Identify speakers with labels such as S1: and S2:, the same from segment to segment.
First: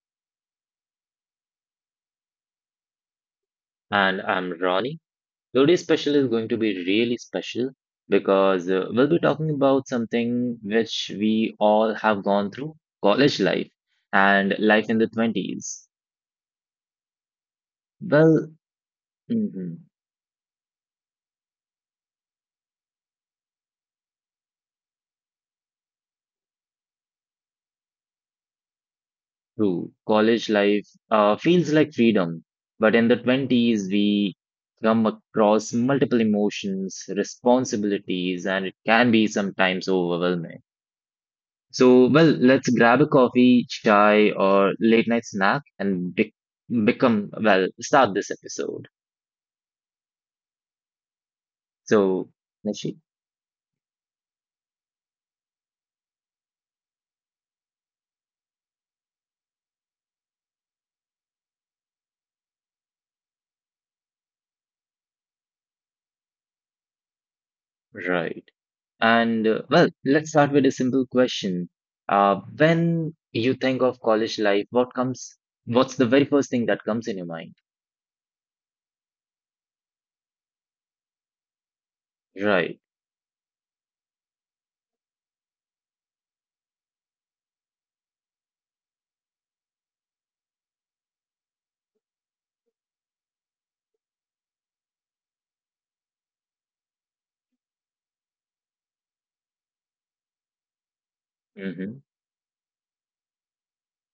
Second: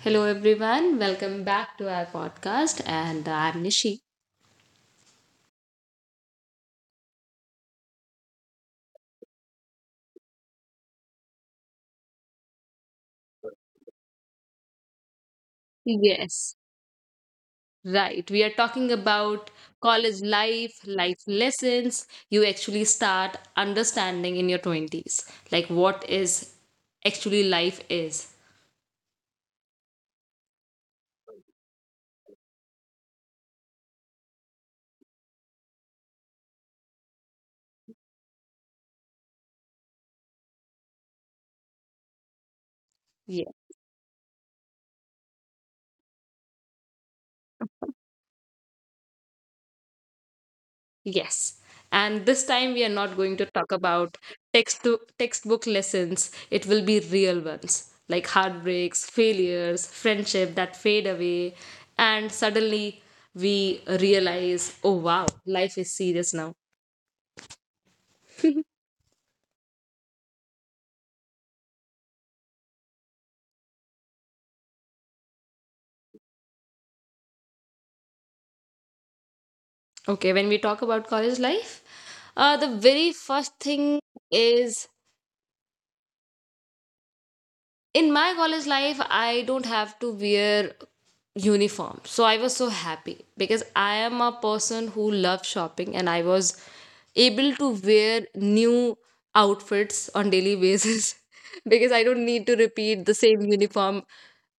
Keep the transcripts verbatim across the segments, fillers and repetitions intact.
S1: Hello, everyone. Welcome back to our podcast. And I'm Nishi.
S2: And I'm Ronnie. Today's special is going to be really special because uh, we'll be talking about something which we all have gone through college life and life in the twenties.
S1: Yes, right. We are
S2: Well,
S1: talking about
S2: mhm,
S1: college life, life lessons you actually start understanding in your twenties, like what is actually life is.
S2: true. College life uh, feels like freedom, but in the twenties, we come across multiple emotions, responsibilities, and it can be sometimes overwhelming. So, well, let's grab a coffee, chai, or late night snack and be- become, well, start this episode.
S1: Yes. And
S2: So,
S1: this time we are
S2: Nishi,
S1: not going to talk about text textbook lessons. It will be real ones like heartbreaks, failures, friendship that fade away and suddenly we realize, oh wow, life is serious now.
S2: right. And, uh, well, let's start with a simple question. Uh, when you think of college life, what comes, what's the very first thing that comes in your mind?
S1: Okay, when we talk about college life, uh, the
S2: Right.
S1: very first thing is in my college life I don't have to wear uniform, so I was so happy because I am a person who loves shopping and I was able to wear new outfits on daily basis because I don't
S2: Mm-hmm.
S1: need to repeat the same uniform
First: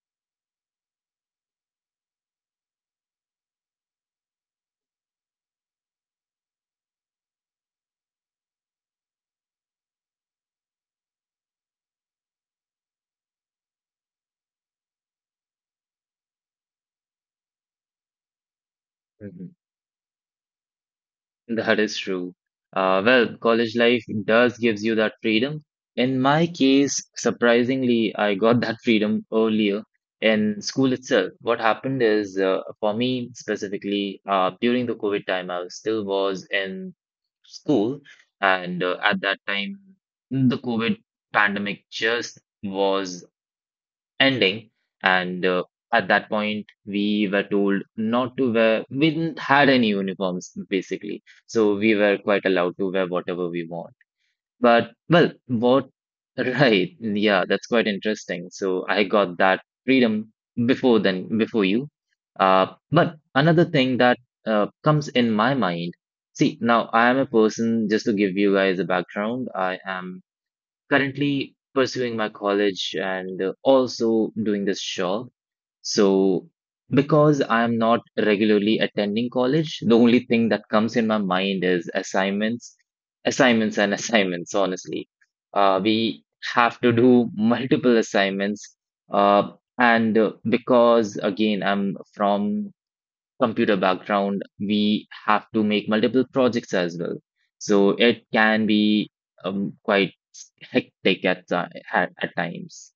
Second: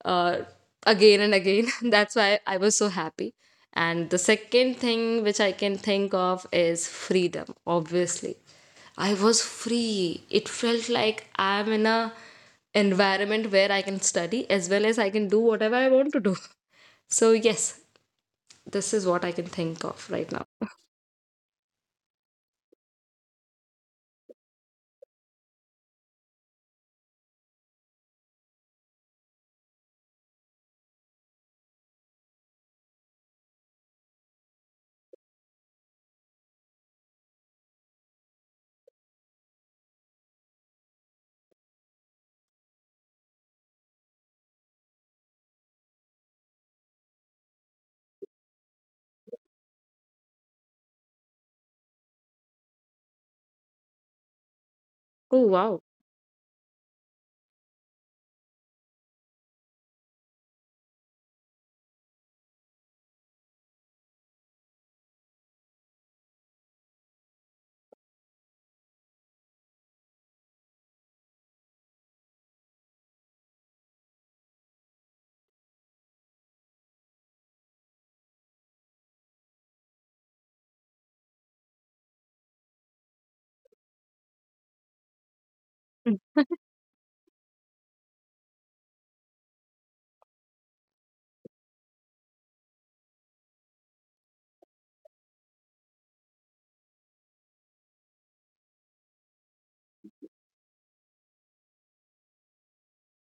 S1: uh, again and again. That's why I was so happy. And the second thing which I can think of is freedom, obviously. I was free. It felt like I'm in a environment where I can study as well as I can do whatever I want to do. So, yes, this is what I can think of right now.
S2: That is true. Uh, well, college life does gives you that freedom. In my case, surprisingly, I got that freedom earlier in school itself. What happened is, uh, for me specifically, uh, during the COVID time, I was- still was in school, and uh, at that time, the COVID pandemic just was ending and uh, at that point we were told not to wear we didn't had any uniforms basically so we were quite allowed to wear whatever we want but
S1: Oh,
S2: well
S1: wow.
S2: what right, yeah, that's quite interesting so I got that freedom before then before you uh, but another thing that uh, comes in my mind see now I am a person just to give you guys a background I am currently pursuing my college and uh, also doing this job. So, because I am not regularly attending college, the only thing that comes in my mind is assignments, assignments, and assignments, honestly. Uh, we have to do multiple assignments. Uh, and uh, Because, again, I'm from computer background, we have to make multiple projects as well. So it can be um, quite hectic at, ti- at, at times.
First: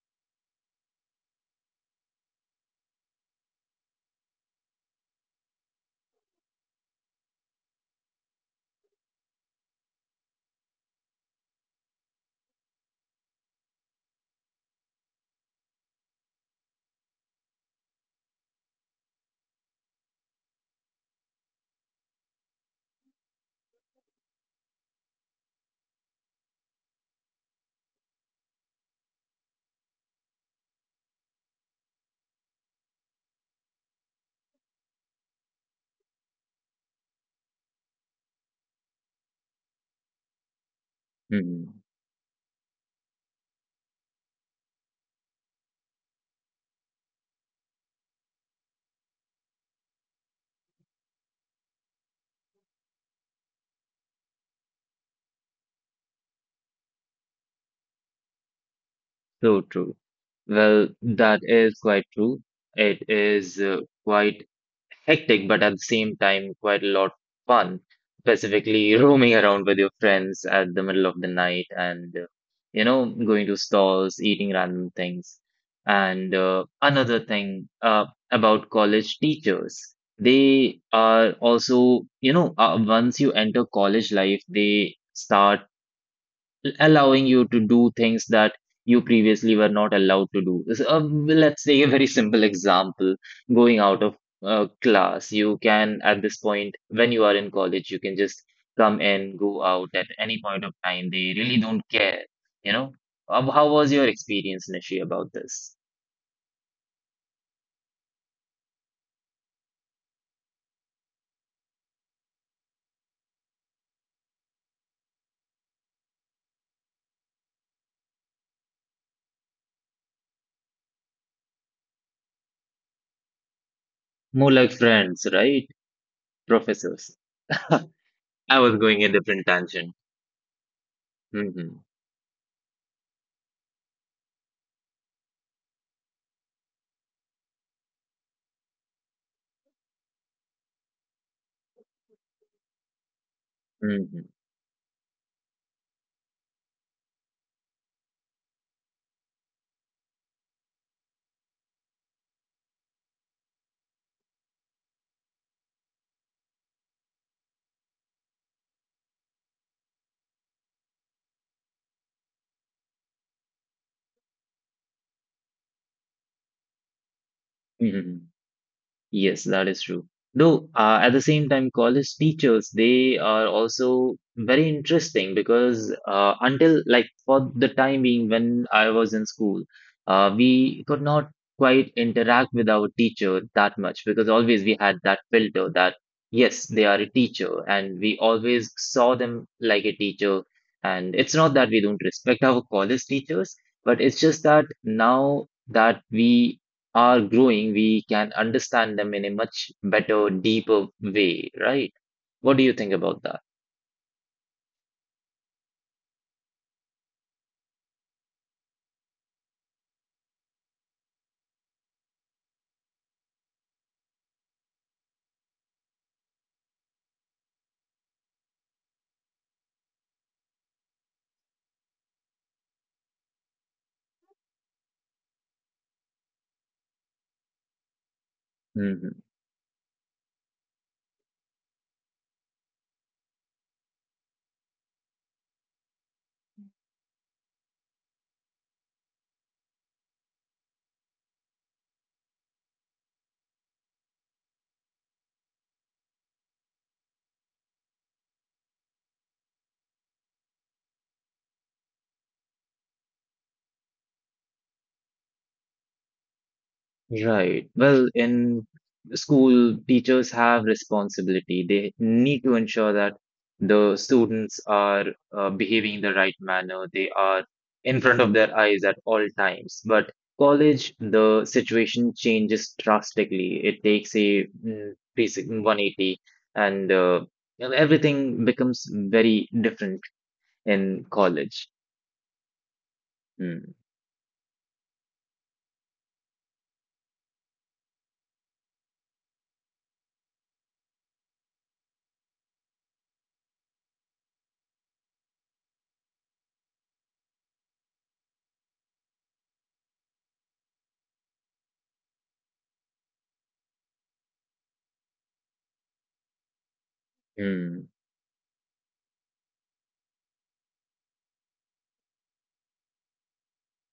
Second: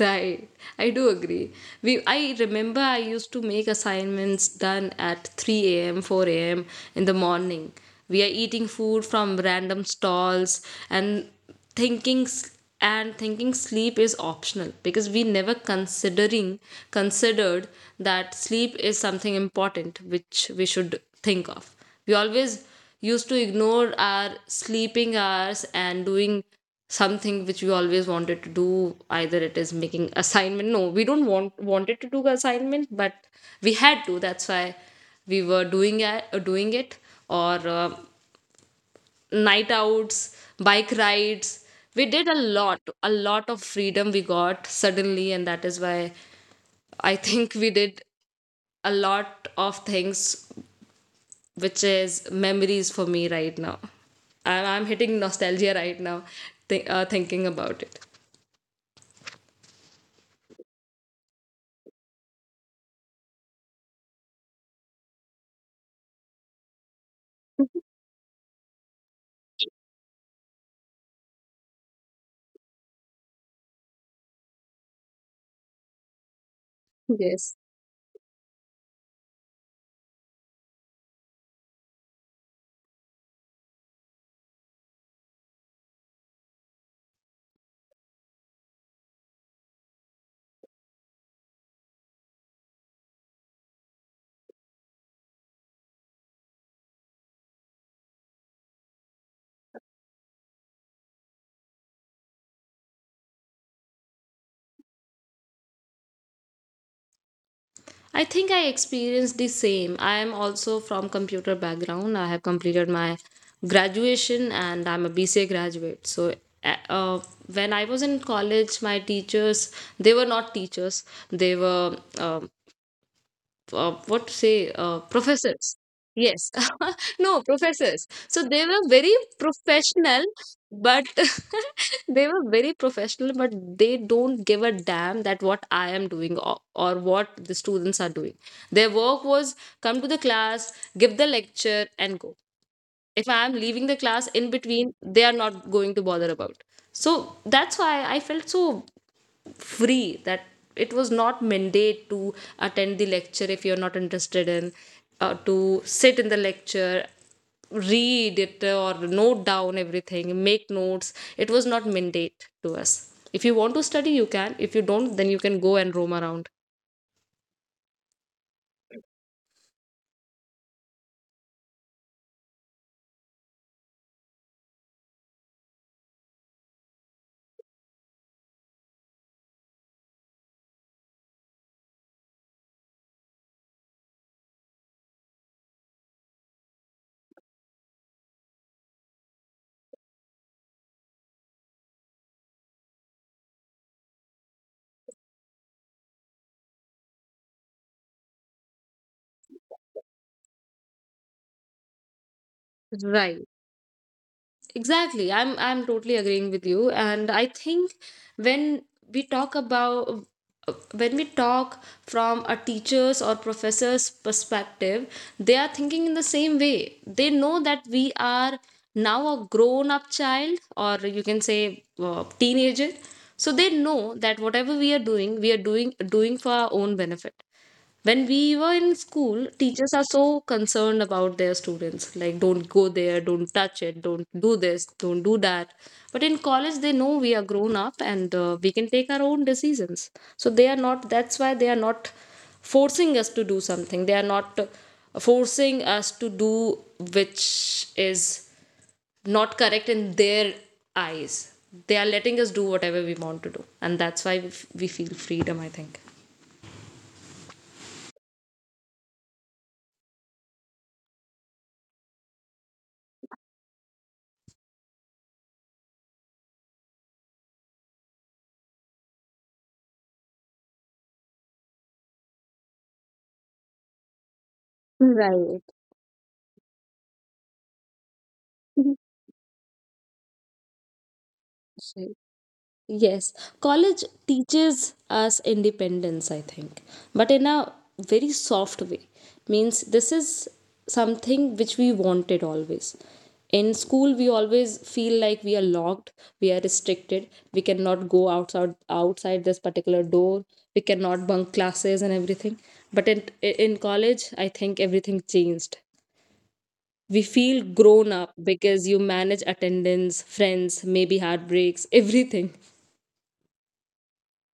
S1: Right. I do agree. We I remember I used to make assignments done at three a m, four a m in the morning. We are eating food from random stalls and thinking s- and thinking sleep is optional because we never considering considered that sleep is something important which we should think of. We always used to ignore our sleeping hours and doing something which we always wanted to do, either it is making assignment. No, we don't want wanted to do assignment, but we had to. That's why we were doing it, uh, doing it, or uh, night outs, bike rides.
S2: Mhm.
S1: We did a lot a lot of freedom we got suddenly, and that is why I think we did a lot of things which is memories for me right now. I'm, I'm hitting nostalgia right now, th- uh, thinking about it.
S2: So true. Well, that is quite true. It is uh, quite hectic, but at the same time, quite a lot fun, specifically roaming around with your friends at the middle of the night and, uh, you know, going to stalls, eating random things. And uh, another
S1: Yes.
S2: thing uh, About college teachers, they are also, you know, uh, once you enter college life, they start allowing you to do things that you previously were not allowed to do. So, uh, let's take a very simple example going out of uh, class. You can, at this point, when you are in college, you can just come in, go out at any point of time. They really don't care, you know. Um, how was your experience, Nishi, about this?
S1: I think I experienced the same. I am also from computer background. I have completed my graduation and I'm a B C A graduate. So uh, uh, when I was in college, my teachers they were not teachers. They were um uh, what to
S2: More
S1: say
S2: like
S1: uh,
S2: friends, right?
S1: professors. Yes.
S2: Professors.
S1: No, professors, so they
S2: I
S1: were
S2: was going
S1: very
S2: a different tangent.
S1: professional but
S2: Hmm.
S1: they were very professional, but they don't give a damn that what I am doing, or, or what the students are doing. Their work was come to the class, give the lecture and go. If I am leaving the class
S2: Hmm.
S1: in between, they are not going to bother about. So that's why I felt so free that it was not mandate to attend the lecture if you're not interested in uh, to sit in the lecture, read it, uh, or note down everything, make notes. It was not mandate to us. If you want to study, you can. If you don't, then you can go and roam around.
S2: Hmm. Yes, that is true. Though, uh, at the same time, college teachers, they are also very interesting because uh, until like for the time being when I was in school, uh, we could not quite interact with our teacher that much because always we had that filter that yes, they are a teacher, and we always saw them like a teacher. And it's not that we don't respect our college teachers, but it's just that now that we are growing, we can understand them in a much better, deeper way, right? What do you think about that?
S1: Right. Exactly. I'm I'm totally agreeing with you, and I think when we talk about when we talk from a teacher's or professor's perspective, they are thinking in the same way. They know that we are now a grown up child, or you can say uh, teenager. So they know that whatever we are doing, we are doing doing for our own benefit. When we were in
S2: Mhm.
S1: school, teachers are so concerned about their students. Like, don't go there, don't touch it, don't do this, don't do that. But in college, they know we are grown up, and uh, we can take our own decisions. So they are not, that's why they are not forcing us to do something. They are not uh, forcing us to do which is not correct in their eyes. They are letting us do whatever we want to do. And that's why we f- we feel freedom, I think.
S2: Right. Well, in school, teachers have responsibility. They need to ensure that the students are uh, behaving in the right manner. They are in front of their eyes at all times. But college, the situation changes drastically. It takes a mm, basic one eighty, and uh, you know, everything becomes very different in college.
S1: Mhm. Yes,
S2: Mm.
S1: college teaches us independence, I think, but in a very soft way. Means this is something which we wanted always. In school, we always feel like we are locked, we are restricted, we cannot go outside outside this particular door, we cannot bunk classes and everything. But in in college, I think everything changed. We feel grown up
S2: Mm.
S1: because you manage attendance, friends, maybe heartbreaks, everything.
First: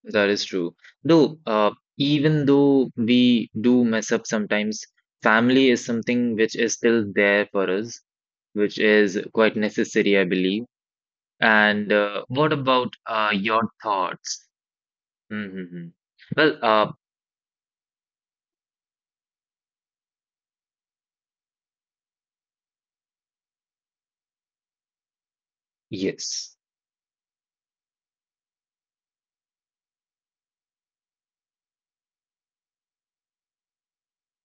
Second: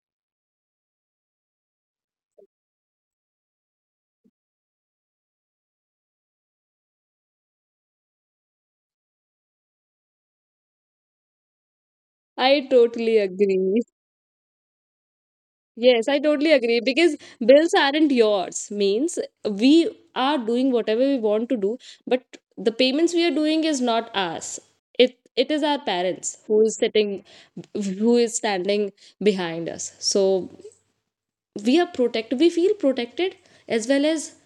S2: That is true. Though, uh, even though we do mess up sometimes, family is something which is still there for us, which is quite necessary, I believe. And uh,
S1: I
S2: what about
S1: totally
S2: uh,
S1: agree.
S2: your thoughts? Hmm.
S1: Yes, I totally
S2: Well,
S1: agree
S2: uh,
S1: because bills aren't yours. Means we are doing whatever we want to do, but the payments we are doing is not us. It it is our parents
S2: yes.
S1: who is sitting, who is standing behind us. So we are protected we feel protected as well as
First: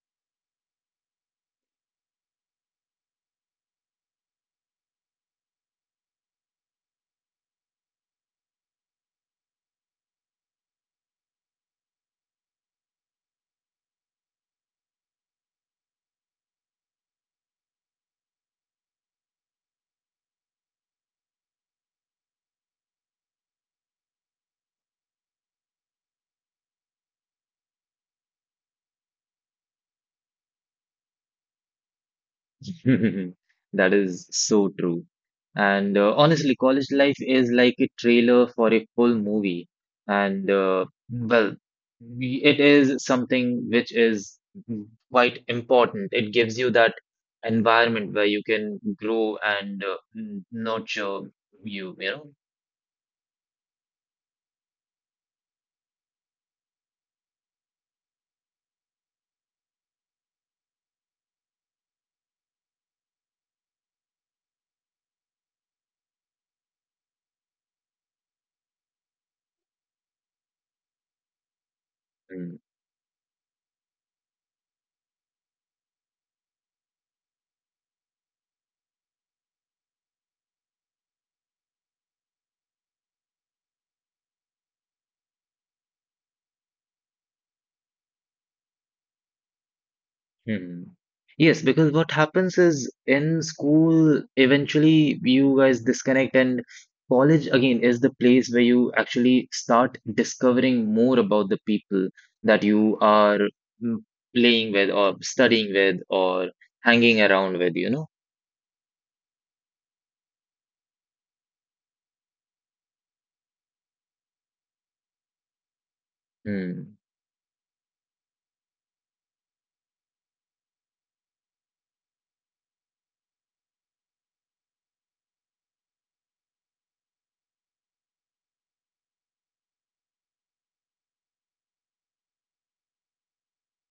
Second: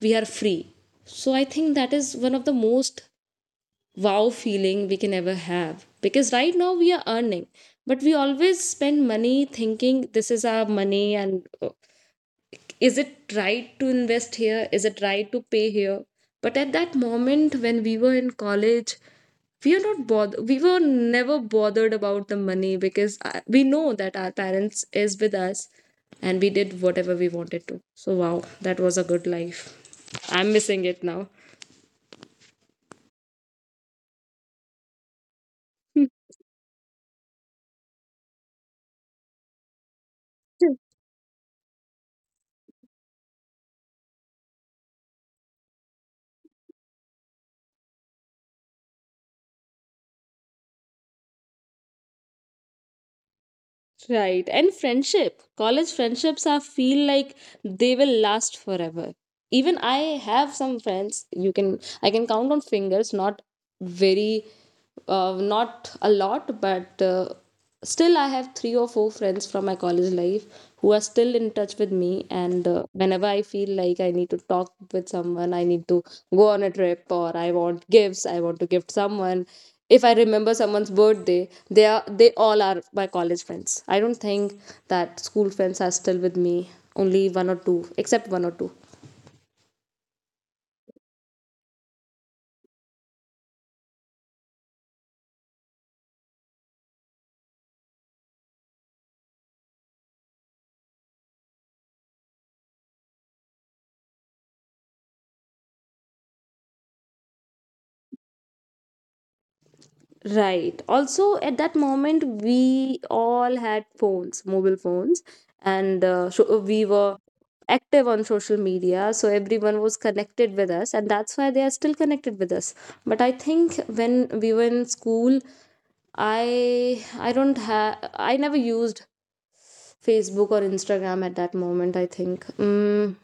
S1: we are free. So I think that is one of the most wow feeling we can ever have because right now we are earning, but we always spend money thinking this is our money, and uh, is it right to invest here, is it right to pay here. But at that moment, when we were in college, we are not bothered we were never bothered about the money because uh, we know that our parents is with us, and we did whatever we wanted to. So wow, that was a good life. I'm missing it now.
S2: That is so true. And uh, honestly, college life is like a trailer for a full movie. And uh, well, we- it is something which is quite important. It gives you that environment where you can grow and uh, n- nurture you, you know.
S1: Right. And friendship. College friendships are feel like they will last forever. Even I have some friends, you can I can count on fingers, not very uh, not a lot, but uh, still I have three or four friends from my college life who are still in touch with me. And uh, whenever I feel like I need to talk with someone, I need to go on a trip, or I want gifts, I want to gift someone, if I remember someone's birthday, they are they all are my college friends. I don't think that school friends are still with me, only one or two, except one or two.
S2: Hmm. Yes, because what happens is in school, eventually you guys disconnect, and college again is the place where you actually start discovering more about the people that you are mm, playing with, or studying with, or hanging around with, you know?
S1: Right. Also, at that moment, we all had phones, mobile phones, and uh,
S2: Hmm.
S1: so we were active on social media. So everyone was connected with us, and that's why they are still connected with us. But I think when we were in school, I I don't have I never used Facebook or Instagram at that moment, I think. Mm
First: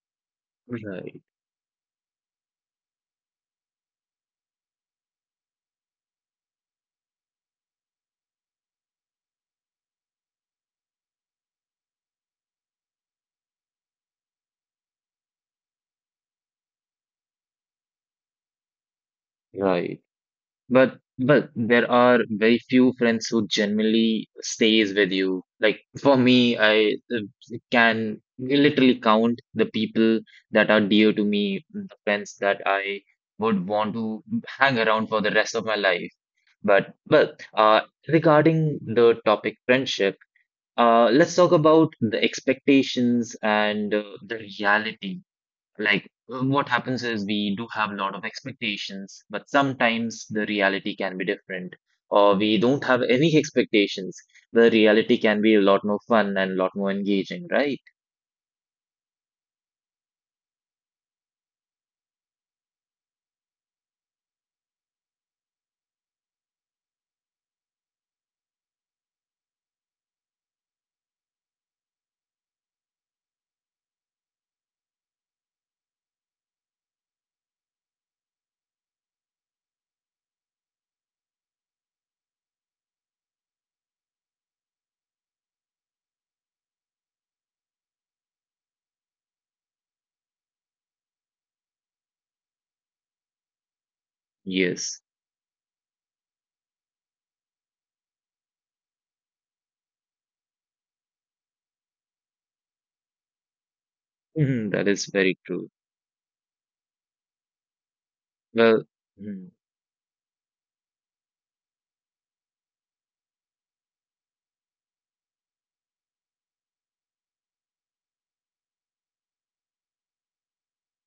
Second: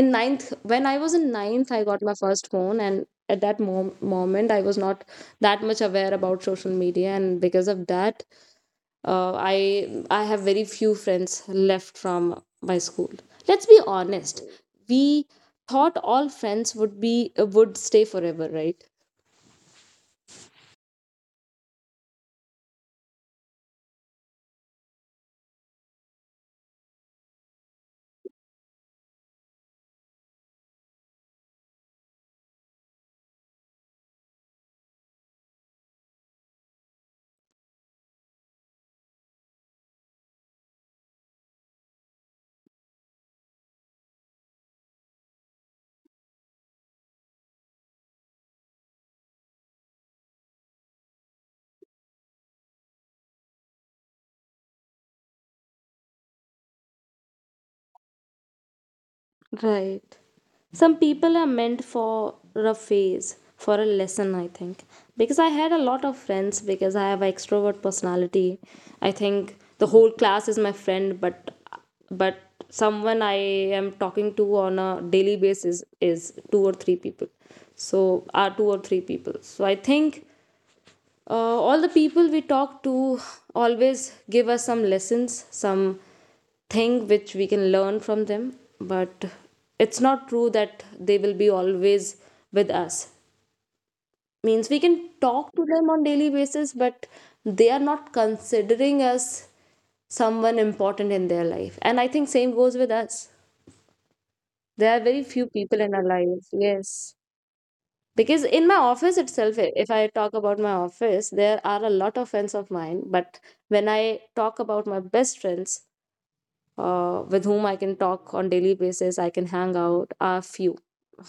S1: In ninth, when i was
S2: Right,
S1: in ninth I got my first phone. And at that mom- moment I was not that much aware about social media, and because of that, uh, i I have very few friends left from my school. Let's be honest, we thought all friends would be, uh, would stay forever, right?
S2: right. But but there are very few friends who genuinely stays with you. Like for me, I uh, can literally count the people that are dear to me, the friends that I would want to hang around for the rest of my life. But but uh, regarding the topic friendship, uh, let's talk about the expectations and uh, the reality like um, what happens is we do have a lot of expectations but sometimes the reality can be different or we don't have any expectations the reality can be a lot more fun and a lot more engaging, right?
S1: Right, some people are meant for a phase, for a lesson, I think. Because I had a lot of friends, because I have an extrovert personality, I think the whole class is my friend. But but someone I am talking to on a daily basis is two or three people. So are two or three people so I think uh, all the people we talk to always give us some lessons, some thing which we can learn from them. But it's not true that they will be always with us. Means we can
S2: Yes.
S1: talk to them on daily basis, but they are not considering us someone important in their life. And I think same goes with us.
S2: Mhm,
S1: There are
S2: that
S1: very
S2: is
S1: few
S2: very
S1: people
S2: true.
S1: in our lives. Yes. Because in my
S2: Well,
S1: office itself, i-
S2: mhm.
S1: if I talk about my office, there are a lot of friends of mine. But when I talk about my best friends, uh, with whom I can talk on daily basis, I can hang out, are few,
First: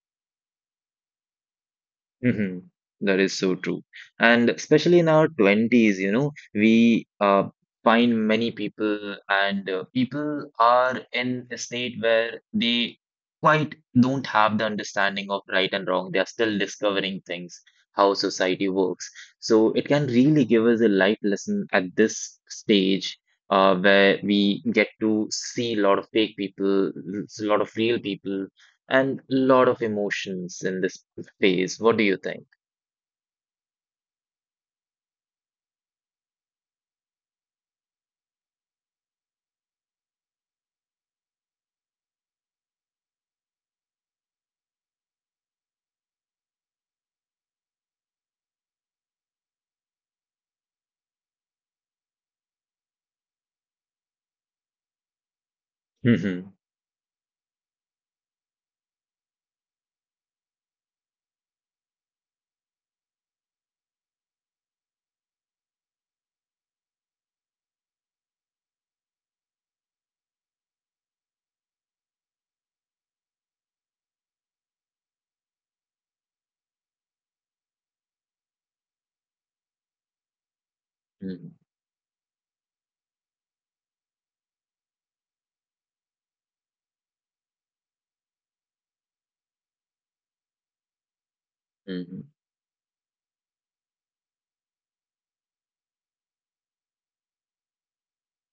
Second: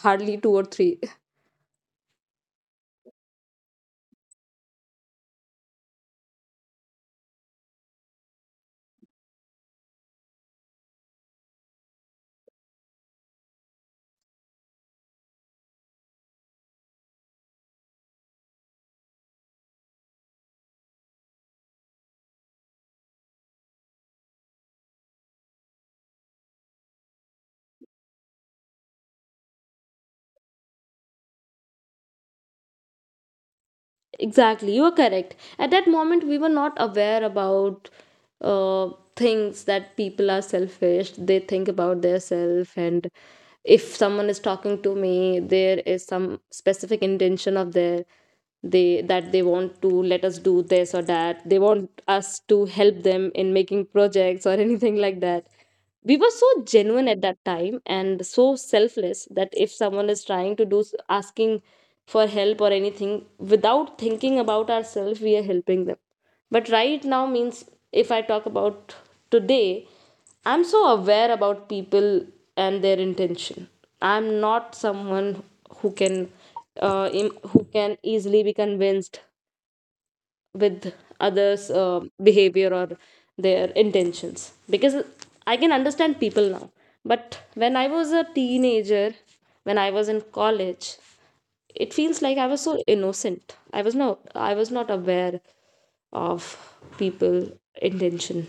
S1: hardly two or three.
S2: Mm-hmm. That is so true. And especially in our twenties, you know, we uh, find many people, and uh, people are in a state where they quite don't have the understanding of right and wrong. They are still discovering things, how society works. So it can really give us a life lesson at this stage. Uh, where we get to see a lot of fake people, a lot of real people, and a lot of emotions in this phase. What do you think?
S1: Exactly, you are correct. At that moment, we were not aware about uh, things that people are selfish. They think about their self, and if someone is talking to me, there is some specific intention of their, they that they want to let us do this, or that they want us to help them in making projects or anything like that. We were
S2: Mm-hmm.
S1: so genuine at that time and so selfless that if someone is trying to do s- asking for help or anything, without thinking about ourselves, we are helping them. But right now, means if I talk about today, I'm so aware about people and their intention. I'm not someone who can uh, im- who can easily be convinced with
S2: Mm-hmm.
S1: others' uh, behavior or their intentions, because I can understand people now. But when I was a teenager, when I was in college, it
S2: Mm-hmm.
S1: feels like I was so innocent. I was not I was not aware of people intention.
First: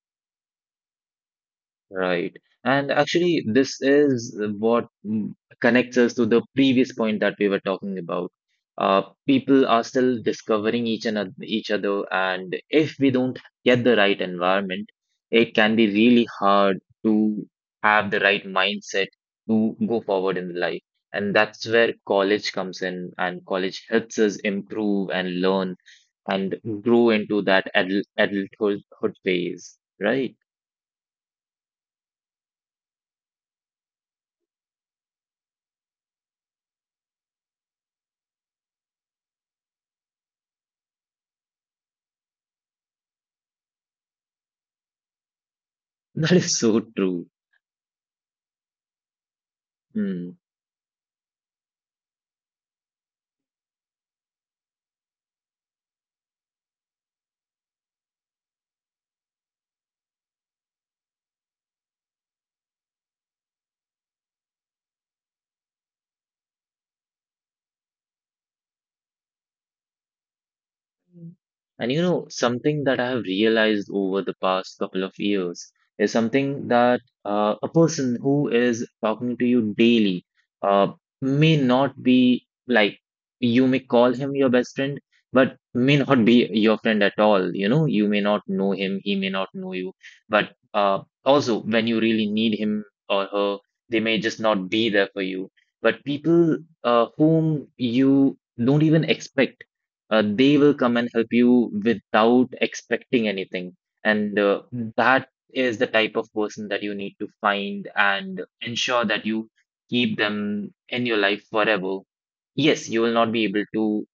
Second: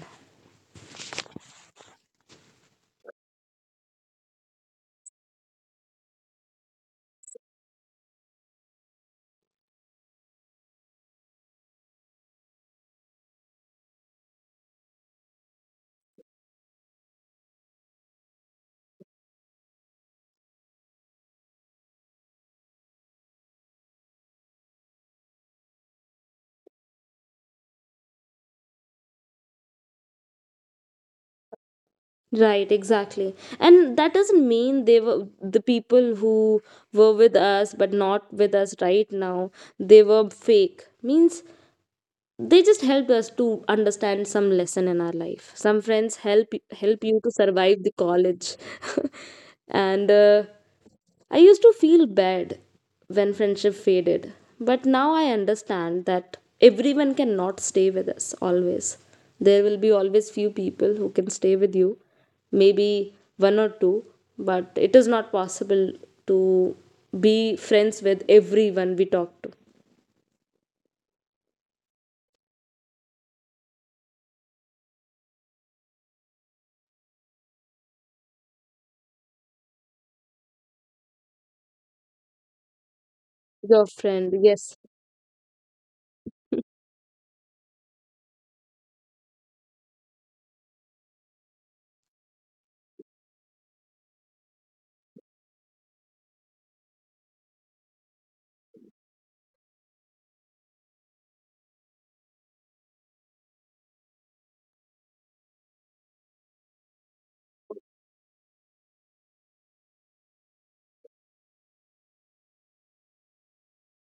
S2: Right. And actually, this is what mm, connects us to the previous point that we were talking about. Uh, People are still discovering each and each other, and if we don't get the right environment, it can be really hard to have the right mindset to go forward in life. And that's where college comes in, and college helps us improve and learn and grow into that adult adulthood phase, right?
S1: Right, exactly. And that doesn't mean they were the people who were with us but not with us right now, they were fake. Means they just helped us to understand some lesson in our life. Some friends
S2: That
S1: help
S2: is so
S1: help you
S2: true.
S1: to survive the college. and
S2: Hmm.
S1: uh, I used to feel bad when friendship faded, but now I understand that everyone cannot stay with us always. There will be always few people who can stay with you, maybe one or two, but it is not possible to be friends with everyone we talk to.
S2: Mm. And you know, something that I have realized over the past couple of years is something that uh, a person who is talking to you daily uh, may not be like you may
S1: Your
S2: call
S1: friend,
S2: him your
S1: yes.
S2: best friend, but may not be your friend at all. You know, you may not know him, he may not know you, but uh, also when you really need him or her, they may just not be there for you. But people uh, whom you don't even expect uh, they will come and help you without expecting anything. And uh, that is the type of person that you need to find and ensure that you keep them in your life forever. Yes, you will not be able to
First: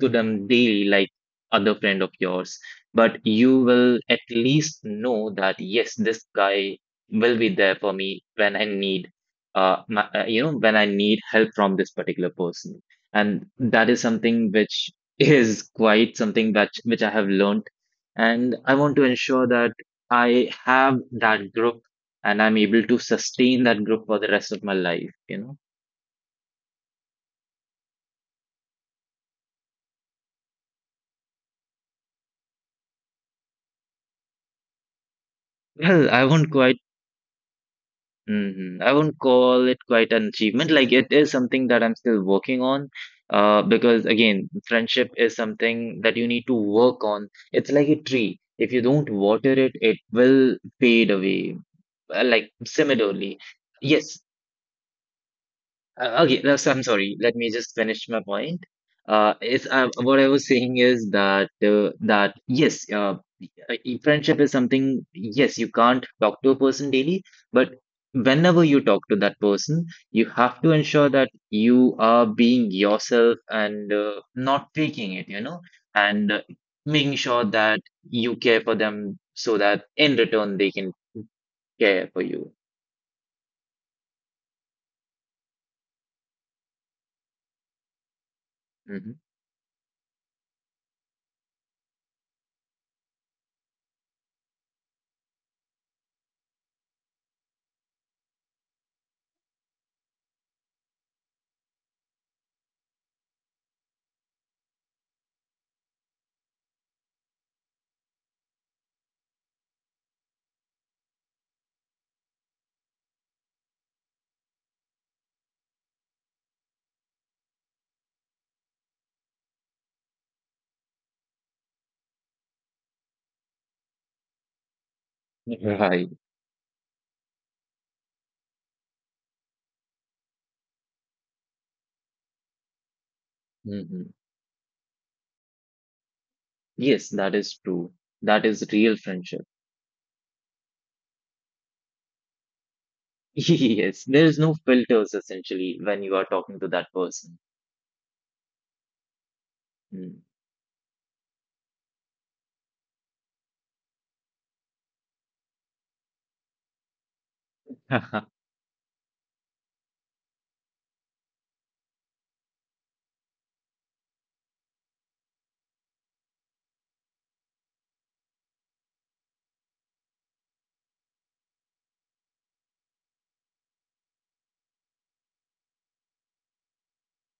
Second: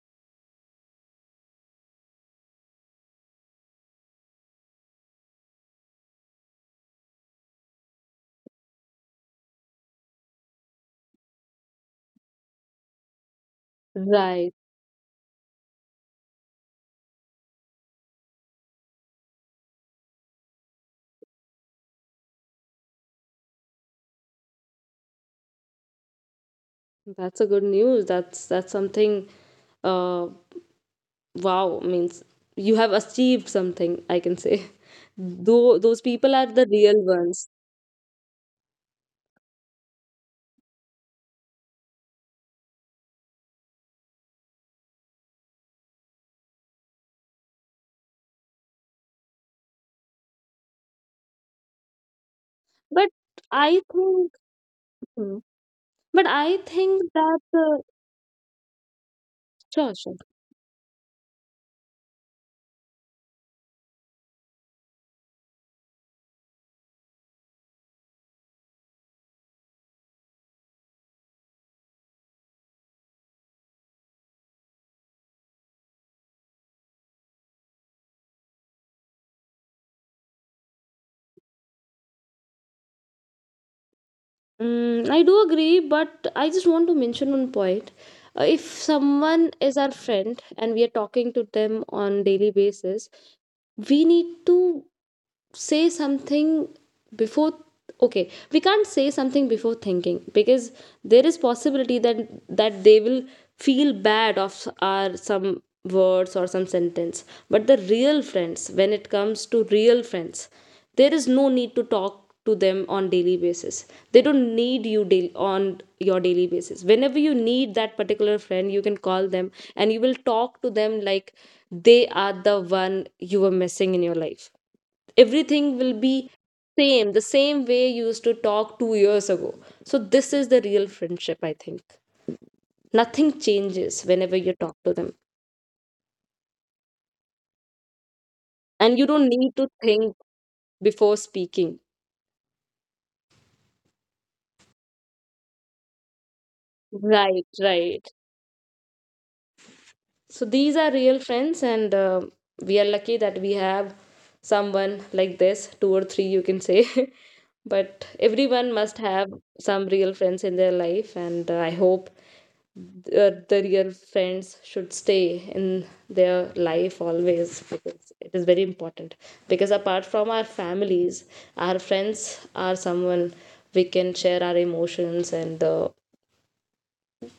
S2: to them daily like other friend of yours, but you will at least know that yes, this guy will be there for me when I need uh, my, uh, you know when I need help from this particular person and that is something
S1: Right.
S2: which is quite something that which I have learned, and I want to ensure that I have that group and I'm able to sustain that group for the rest of my life. You know,
S1: That's a good news. That's that's something. Uh, wow, means you have achieved something, I can say. Though those
S2: well, I
S1: people
S2: won't
S1: are the
S2: quite.
S1: real ones.
S2: Mhm, I won't call it quite an achievement. Like it is something that I'm still working on, uh, because again, friendship is something that you need to work on. It's like a tree. If you don't water it, it will fade away, uh, like similarly.
S1: But
S2: Yes,
S1: I think, Hmm.
S2: Uh, okay, no,
S1: but
S2: so I'm
S1: I
S2: sorry. Let
S1: think
S2: me just
S1: that
S2: finish
S1: uh,
S2: my point. Uh, it's uh, What I
S1: Sure,
S2: was
S1: sure.
S2: saying is that uh, that yes, uh, uh, e- friendship is something. Yes, you can't talk to a person daily, but whenever you talk to that person, you have to ensure that you are being yourself and uh, not faking it, you know, and uh, making sure that you care for them so that in return they can care for you.
S1: Mm, I do agree, but I just want to mention one point. Uh, if
S2: Mhm.
S1: someone is our friend and we are talking to them on daily basis, we need to say something before. Okay, we can't say something before thinking, because there is possibility that that they will feel bad of our some words or some sentence. But the real friends, when it comes to real friends, there is no need to talk to them on daily basis. They don't need you daily on your daily basis. Whenever you need that particular friend, you can call them and you will talk to them like they are the one you were missing in your life. Everything will
S2: Right.
S1: be same, the same way you used to talk two years ago. So this is the real friendship, I think. Nothing changes
S2: Mhm.
S1: whenever you talk to them.
S2: Yes, that is true. That is real
S1: And you don't
S2: friendship.
S1: need to think before speaking.
S2: Yes, there is no filters essentially when you are talking to that person.
S1: Right, right.
S2: Mm.
S1: So these are real friends, and uh, we are lucky that we have someone like this, two or three, you can say. But everyone must have some real friends in their life, and uh, I hope uh, the real friends should stay in their life always, because it is very important. Because apart from our families, our friends are someone we can share our emotions, and uh,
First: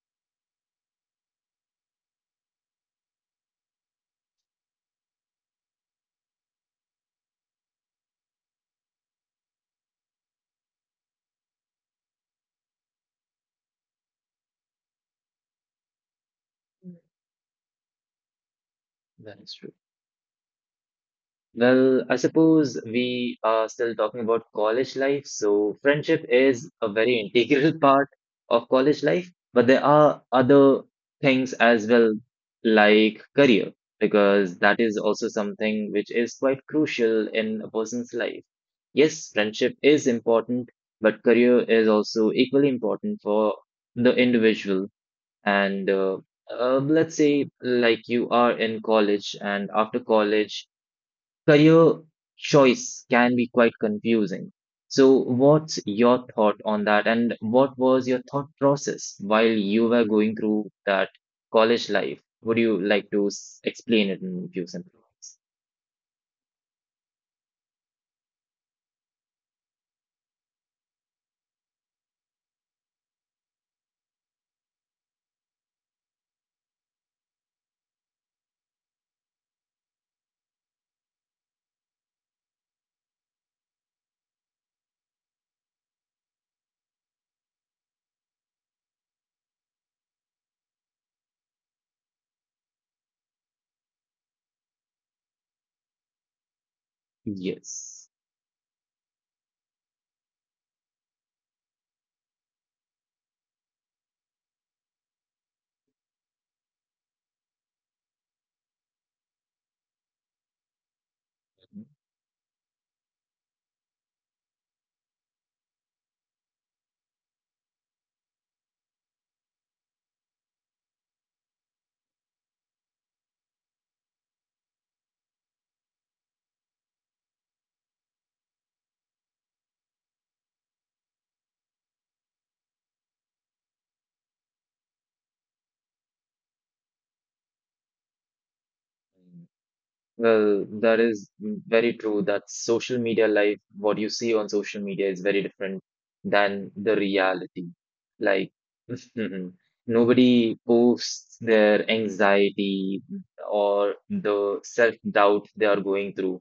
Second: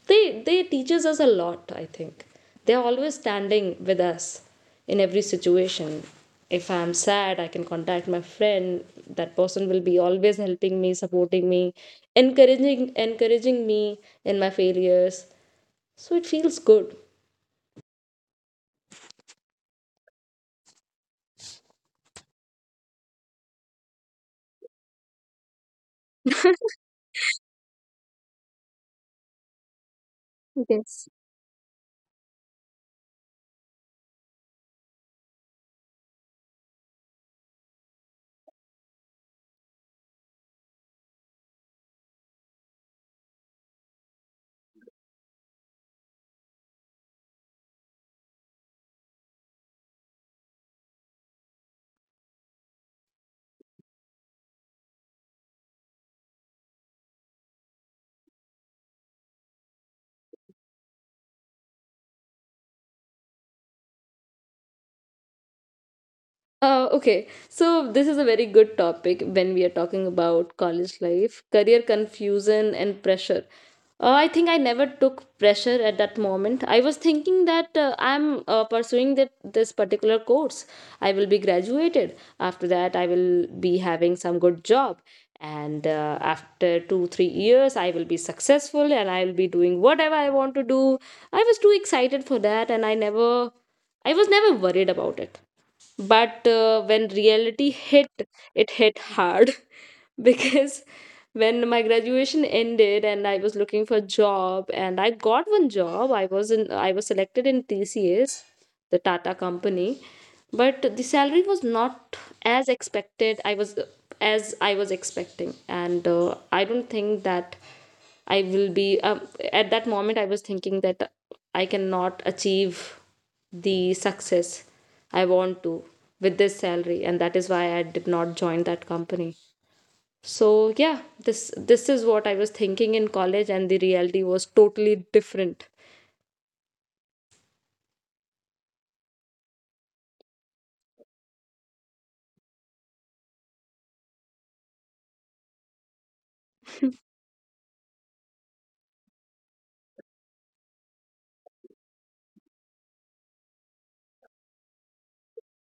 S1: they they teaches us a lot, I think. They're always standing with us in every situation. If I'm sad, I can contact my friend. That person will be always helping me, supporting me, encouraging encouraging me in my failures. So it feels good.
S2: That is true. Well, I suppose we are still talking about college life. So, friendship is a very integral part of college life, but there are other
S1: Yes.
S2: things as well, like career, because that is also something which is quite crucial in a person's life. Yes, friendship is important, but career is also equally important for the individual. And uh, uh, Let's say, like, you are in college, and after college, career choice can be quite confusing. So, what's your thought on that, and what was your thought process while you were going through that college life? Would you like to s- explain it in a few sentences?
S1: Uh, okay, so this is a very good topic when we are talking about college life, career confusion, and pressure. Uh, I think I never took pressure at that moment. I was thinking that uh, I'm uh, pursuing that this particular course. I will be graduated. After that, I will be having some good job, and uh, after two three years, I will be successful, and I will be doing whatever I want to do. I was too excited for that, and I never, I was never worried about it. But uh, When
S2: Yes.
S1: reality hit, it hit hard. Because when my graduation ended and I was looking for a job, and I got one job, i was in I was selected in TCS, the Tata company. But the salary was not as expected. I was As I was expecting. And uh, I don't think that I will be um, at that moment I was thinking that I cannot achieve the success I want to with this salary, and that is why I did not join that company. So yeah, this this is what I was thinking in college, and the reality was totally different.
S2: Well, that is very true that social media life, what you see on social media is very different than the reality. Like, nobody posts their anxiety or the self-doubt they are going through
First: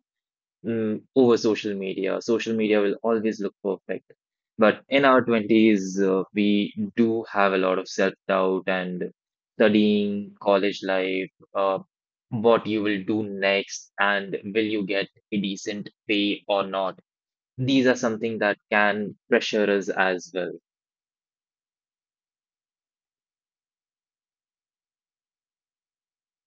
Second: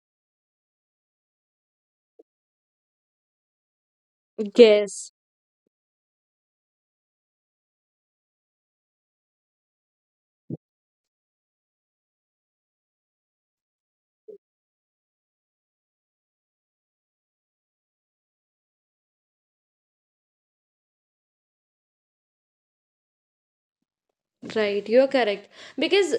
S2: mm, over social media. Social media will always look perfect. But
S1: Yes.
S2: in our twenties, uh, we do have a lot of self-doubt and studying college life, uh, what you will do next, and will you get a decent pay or not. These are something that can pressure us as well.
S1: Right, you're correct. Because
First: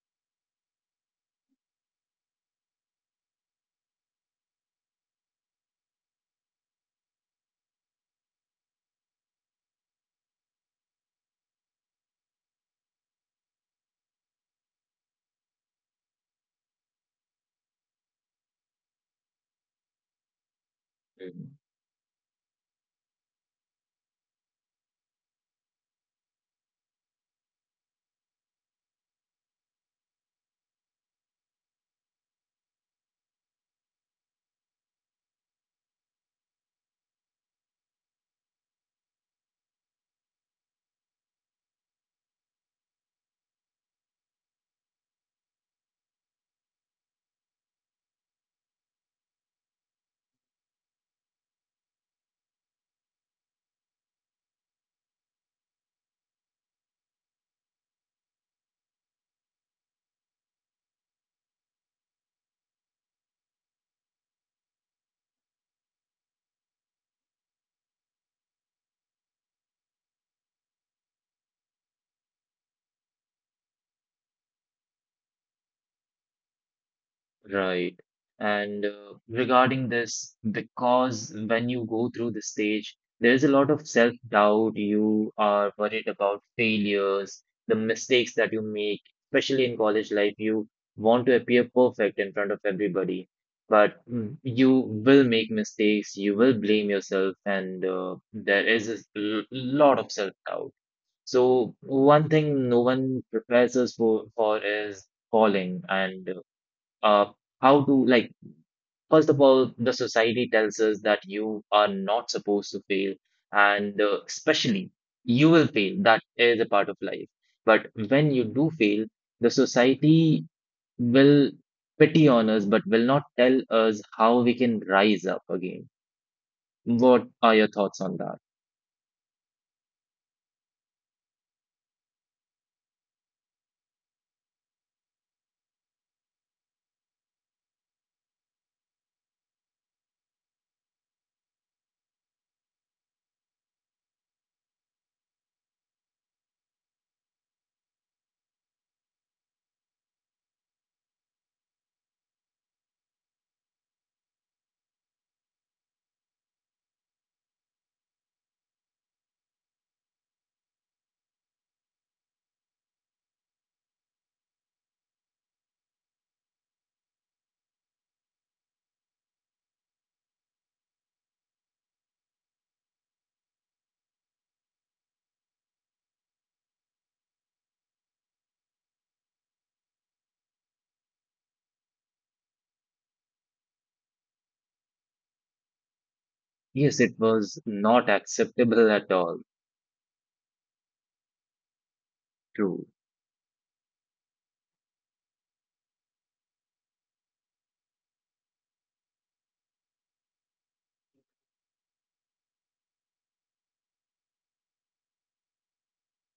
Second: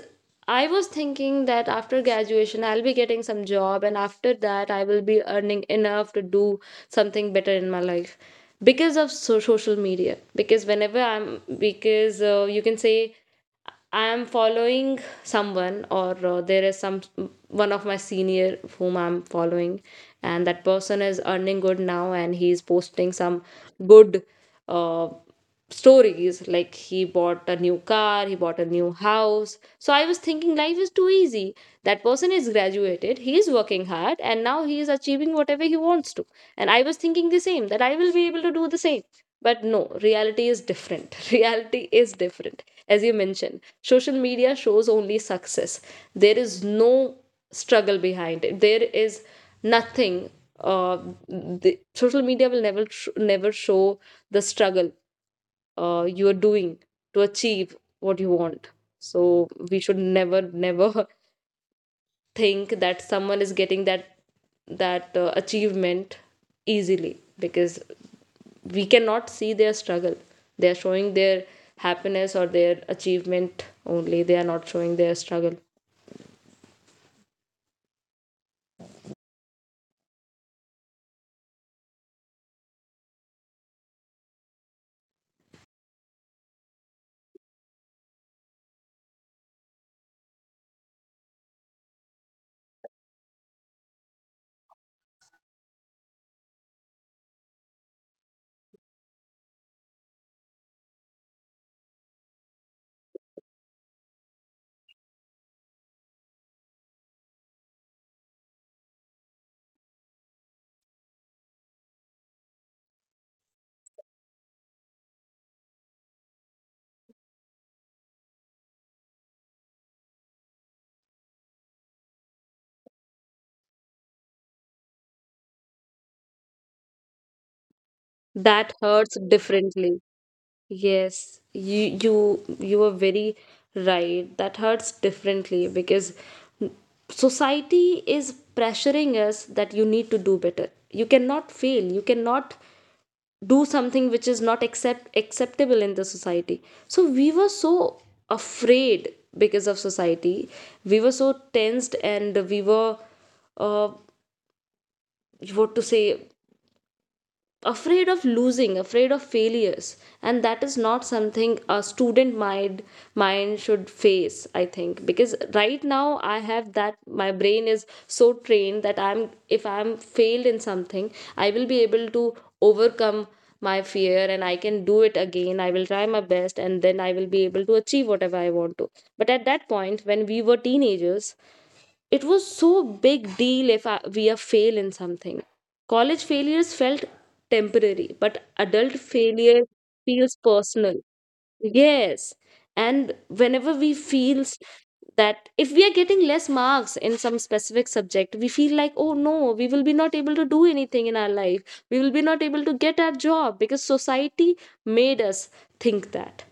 S1: I was thinking that after graduation, I'll be getting some job, and after that, I will be earning enough to do something better in my life because of so- social media. Because whenever I'm, because uh, you can say I am following someone, or uh, there is some one of my senior whom I'm following, and that person
S2: Mm.
S1: is earning good now, and he's posting some good. Uh, Stories like he bought a new car, he bought a new house. So I was thinking life is too easy. That person is graduated, he is working hard, and now he is achieving whatever he wants to. And I was thinking the same, that I will be able to do the same. But no, reality is different. Reality is different. As you mentioned, social media shows only success. There is no struggle behind it. There is nothing. Uh, the, Social media will never tr- never show the struggle uh, you are doing to achieve what you want. So we should never never think that someone is getting that that uh, achievement easily, because we cannot see their struggle. They are showing their happiness or their achievement only. They are not showing their struggle.
S2: Right. And uh, regarding this, because when you go through the stage, there is a lot of self-doubt. You are worried about failures, the mistakes that you make, especially in college life. You want to appear perfect in front of everybody, but mm, you will make mistakes. You will blame yourself, and uh, there is a l- lot of self-doubt. So one thing no one prepares us for, for is falling. And uh, uh, how to, like, first of all, the society tells us that you are not supposed to fail, and uh, especially, you will fail, that is a part of life. But when you do fail, the society will pity on us but will not tell us how we can rise up again. What are your thoughts on that?
S1: That hurts differently. Yes, you you you were very right. That hurts differently, because society is pressuring us that you need to do better. You cannot fail. You cannot do something which is not accept acceptable in the society. So we were so afraid because of society. We were so tensed, and we were uh what to say, afraid of losing, afraid of failures. And that is not something a student mind mind should face, I think. Because right now I have that, my brain is so trained that I'm if I'm failed in something, I will be able to overcome my fear, and I can do it again. I will try my best, and then I will be able to achieve whatever I want to. But at that point, when we were teenagers, it was so big deal if I, we are fail in something. College failures
S2: Yes, it
S1: felt
S2: was not
S1: temporary, but
S2: acceptable
S1: adult
S2: at all.
S1: failure feels personal. Yes.
S2: True.
S1: And whenever we feel s- that if we are getting less marks in some specific subject, we feel like, oh no, we will be not able to do anything in our life, we will be not able to get our job, because society made us think that.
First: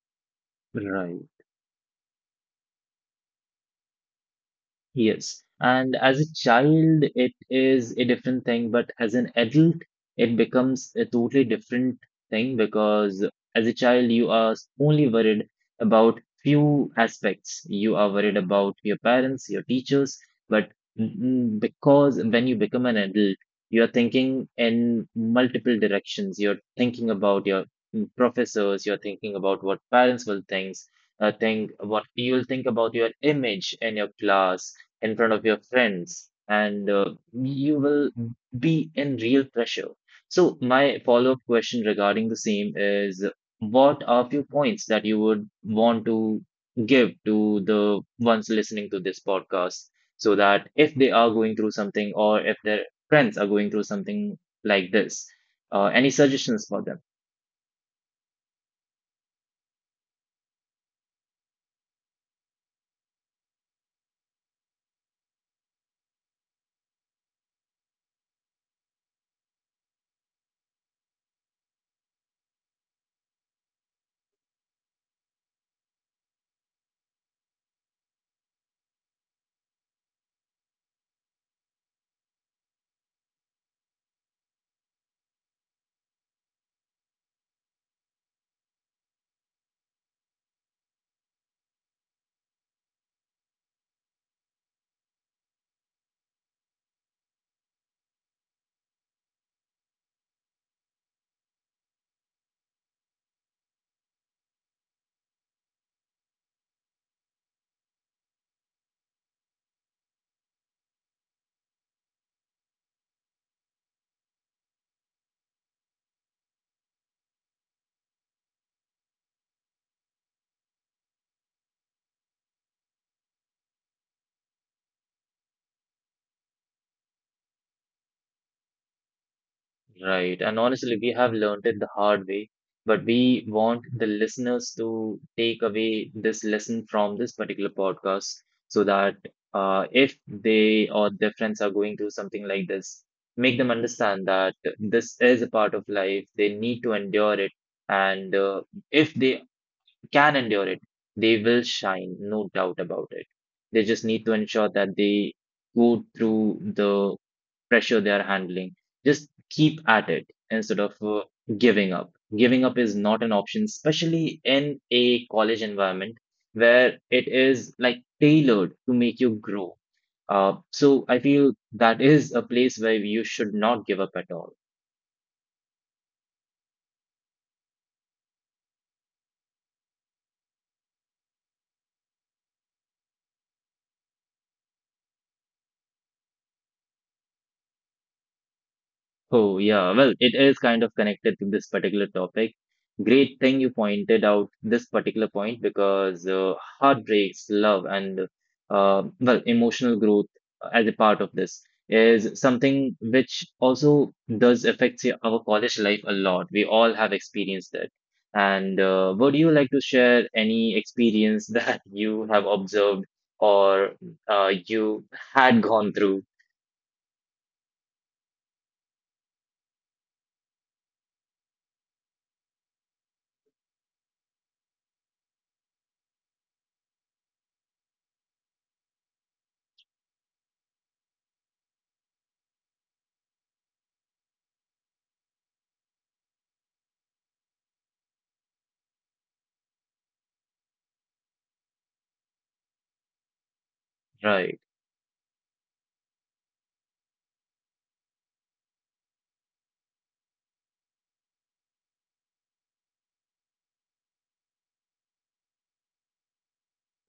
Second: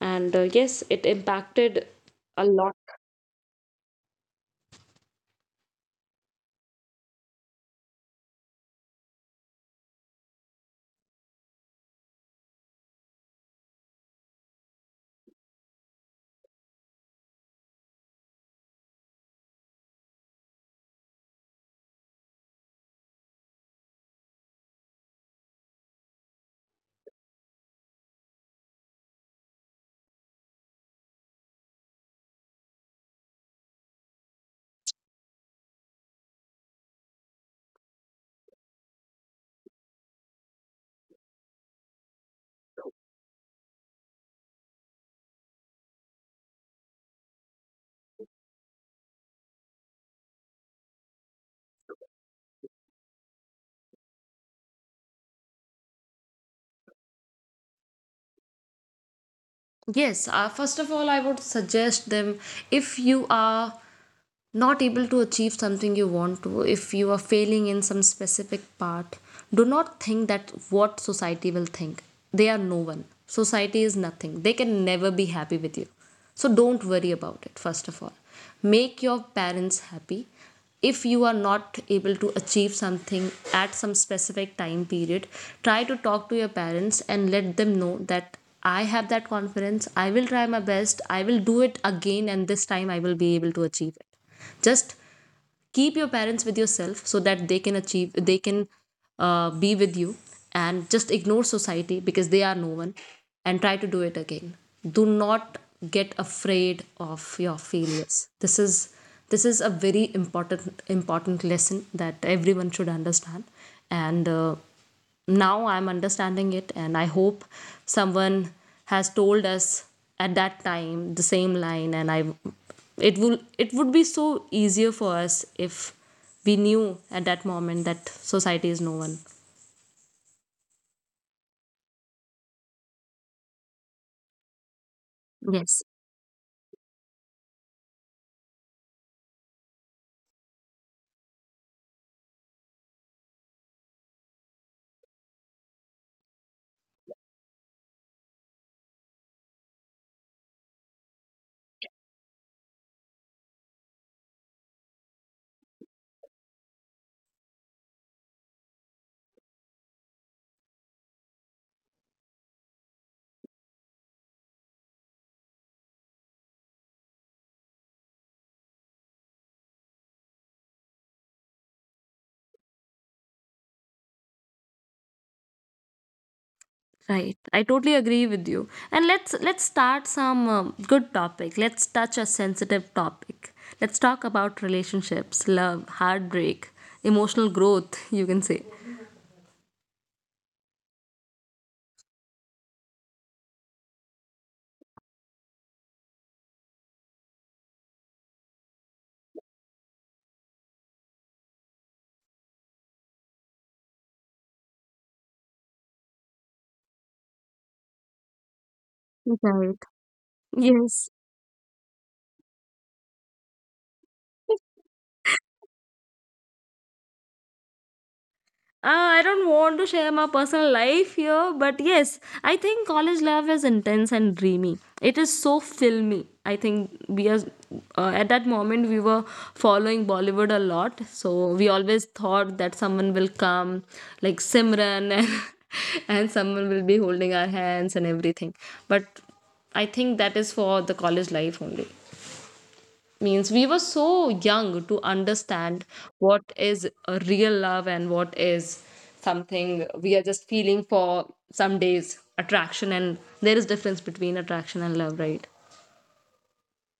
S1: And uh, yes, it
S2: Right.
S1: impacted a lot.
S2: Yes. And as a child, it is a different thing, but as an adult, it becomes a totally different thing, because as a child, you are only worried about few aspects. You are worried about your parents, your teachers, but mm, because when you become an adult, you are thinking in multiple directions. You're thinking about your mm, professors, you're thinking about what parents will think, uh, think what you will think about your image in your class, in front of your friends, and uh, you will be in real pressure. So, my follow up question regarding the same is, what are few points that you would want to give to the ones listening to this podcast, so that if they are going through something or if their friends are going through something like this, uh, any suggestions for them?
S1: Yes, uh, first of all, I would suggest them, if you are not able to achieve something you want to, if you are failing in some specific part, do not think that what society will think. They are no one. Society is nothing. They can never be happy with you. So don't worry about it, first of all. Make your parents happy. If you are not able to achieve something at some specific time period, try to talk to your parents and let them know that I have that confidence. I will try my best. I will do it again, and this time I will be able to achieve it. Just keep your parents with yourself so that they can achieve, they can uh, be with you, and just ignore society because they are no one, and try to do it again. Do not get afraid of your failures. This is this is a very important important lesson that everyone should understand. And uh, now I'm understanding it, and I hope someone has told us at that time the same line, and I it will it would be so easier for us if we knew at that moment that society is no one.
S2: Right. And honestly, we have learned it the hard way, but we want the listeners to
S1: Yes,
S2: take away this lesson from this particular podcast, so that uh, if they or their friends are going through something like this, make them understand that this is a part of life. They need to endure it. And uh, if they can endure it, they will shine, no doubt about it. They just need to ensure that they go through the pressure they are handling. Just keep at it instead of uh, giving up. Giving up is not an option, especially in a college environment where it is like tailored to make you grow. Uh, so I feel that is a place where you should not give up at all.
S1: right. I totally agree with you. And let's let's start some um, good topic. Let's touch a sensitive topic. Let's talk about relationships, love, heartbreak, emotional growth, you can say.
S2: Oh, yeah. Well, it is kind of connected to this particular topic. Great thing you pointed out this particular point, because uh, heartbreaks, love, and uh, well, emotional growth as a part of this is something which also does affect y- our college life a lot. We all have experienced it. And uh,
S1: Right.
S2: would you like to share
S1: Yes.
S2: any experience that you have observed or uh, you had gone through?
S1: Uh, I don't want to share my personal life here, but yes, I think college love is intense and dreamy. It is so filmy. I think we are uh, at that moment we were following Bollywood a lot, so we always thought that someone will come, like Simran, and and someone will be holding our hands and everything. But I think that is for the college life only. Means we were so
S2: Right.
S1: young to understand what is a real love and what is something we are just feeling for some days. Attraction. And there is difference between attraction and love, right?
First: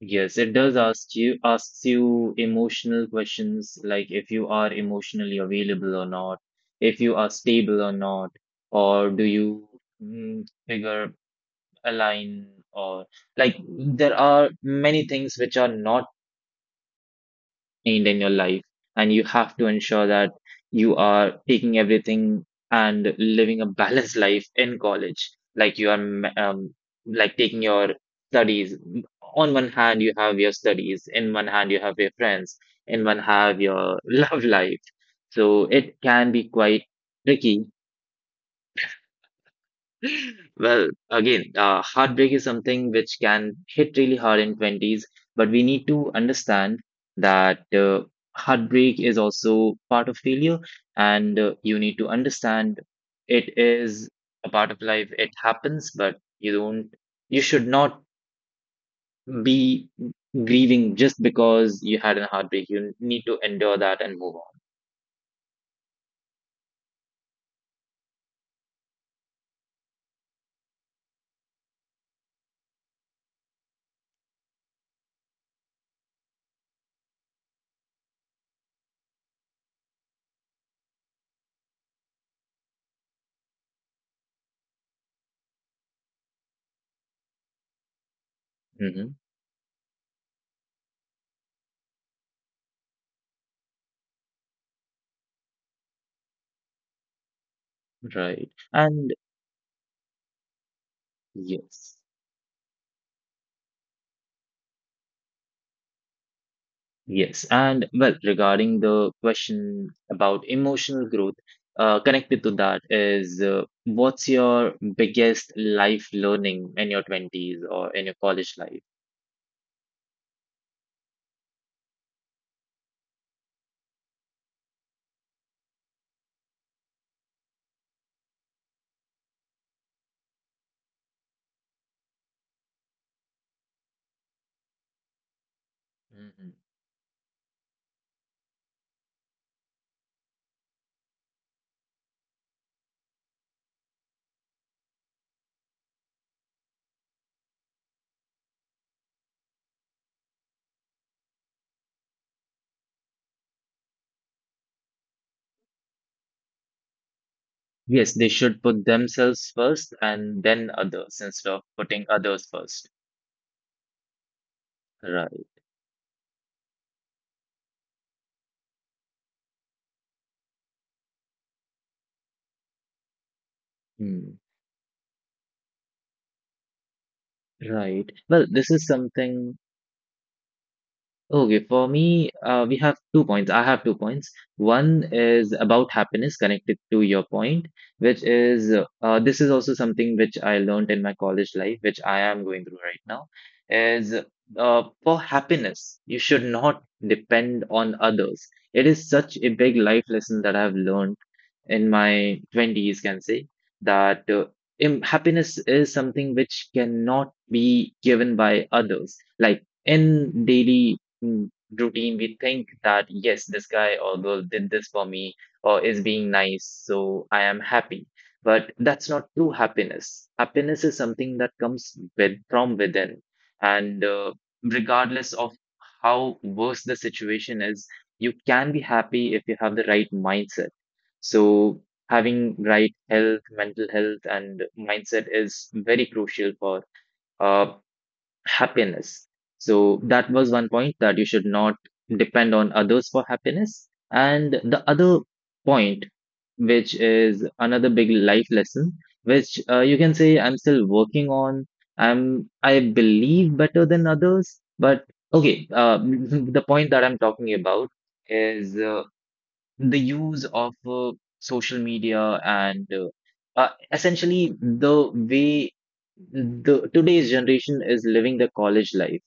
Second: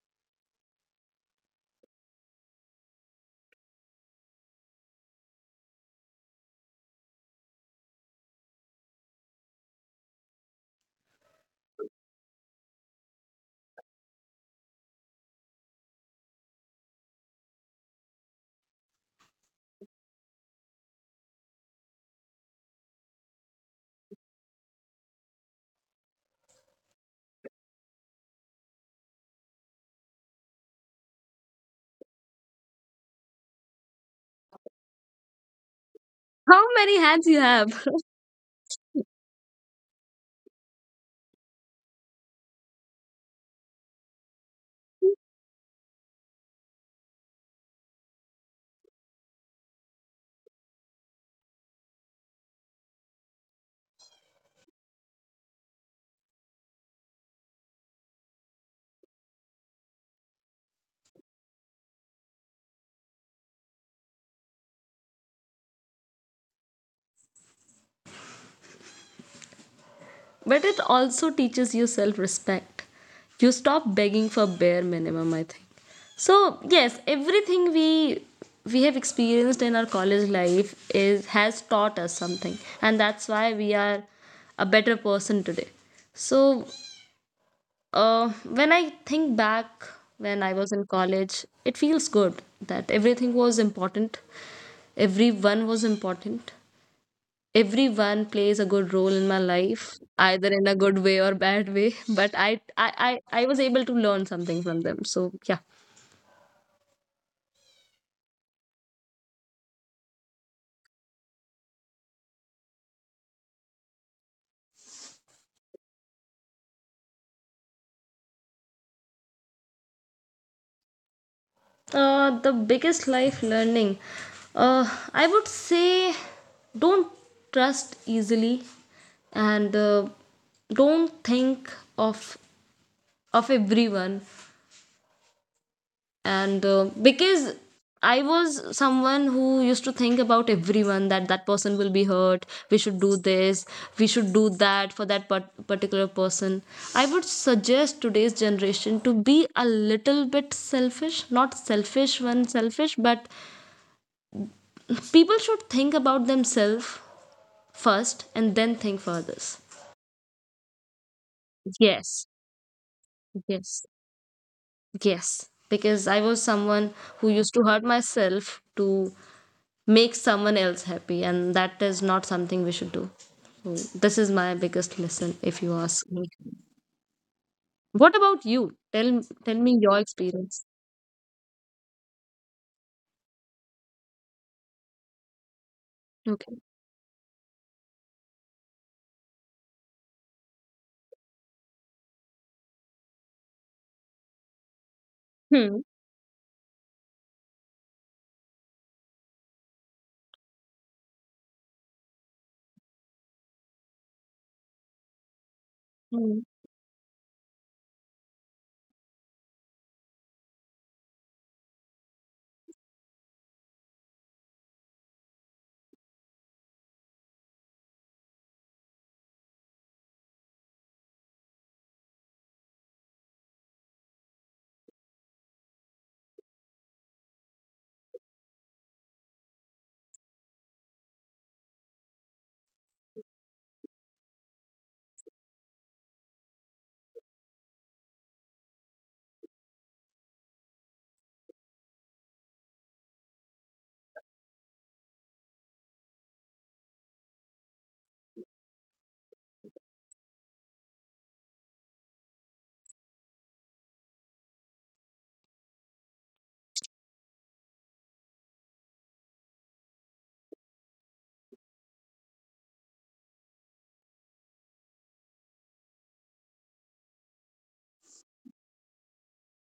S2: Yes, it does ask you asks you emotional questions, like if you are emotionally available or not, if you are stable or not, or do you mm, figure align, or like there are many things which are not need in your life, and you have to ensure that you are taking everything and living a balanced life in college, like you are um, like taking your studies on one hand you have your studies in one hand, you have your friends in one, have your love life. So it can be
S1: How
S2: quite
S1: many hands you have.
S2: tricky. Well, again, uh, heartbreak is something which can hit really hard in twenties, but we need to understand that uh, heartbreak is also part of failure, and uh, you need to understand it is a part of life. It happens, but you don't, you should not be grieving just because you had a heartbreak. You need to endure that and move on.
S1: But it also teaches you self respect. You stop begging for bare minimum, I think. So yes, everything we we have experienced in our college life is has taught us something, and that's why we are a better person today. So uh, when I think
S2: Hmm.
S1: back, when I was in college, it feels good that everything was important, everyone was important, everyone
S2: Right.
S1: plays a good
S2: And
S1: role in my life, either in a good way or bad
S2: yes.
S1: way. But I, I i i was able to learn something from them. So yeah.
S2: Yes, and well, regarding the question about emotional growth, uh, connected to that is, uh, what's your biggest life learning in your twenties or in your college life?
S1: Uh the biggest life learning, uh I would say, don't trust easily, and uh, don't think of of everyone. And uh,
S2: Hmm.
S1: because I was someone who used to think about everyone, that that person will be hurt, we should do this, we should do that for that part- particular person. I would suggest today's generation to be a little bit selfish. Not selfish when selfish but people should think about themselves first and then
S2: Yes, they
S1: think for
S2: should put
S1: others.
S2: themselves first and then others instead
S1: Yes,
S2: of putting others first.
S1: yes, yes. Because
S2: Right.
S1: I was someone who used to hurt myself to make someone else happy, and that is not something we should do. So this is my biggest
S2: Mm.
S1: lesson, if you ask me. What about you,
S2: Right.
S1: tell
S2: Well, this is
S1: tell me your
S2: something.
S1: experience.
S2: Okay, for me, uh, we have two points. I have two points. One is about
S1: Okay.
S2: happiness, connected to your point, which is uh, this is also something which I learned in my college life, which I am going through right now, is uh,
S1: Hmm.
S2: for happiness, you should not depend on others. It is such a big life lesson that I've learned in my twenties, can say, that uh, im- happiness
S1: Hmm.
S2: is something which cannot be given by others. Like in daily mm, routine, we think that yes, this guy or girl did this for me or is being nice, so I am happy. But that's not true happiness. Happiness is something that comes with from within, and uh, regardless of how worse the situation is, you can be happy if you have the right mindset. So having right health, mental health and mindset is very crucial for uh, happiness. So that was one point, that you should not depend on others for happiness. And the other point, which is another big life lesson, which uh, you can say I'm still working on. I'm I believe better than others, but okay. Uh, the point that I'm talking about is uh, the use of uh, social media, and uh, uh, essentially the way the today's generation is living the college life.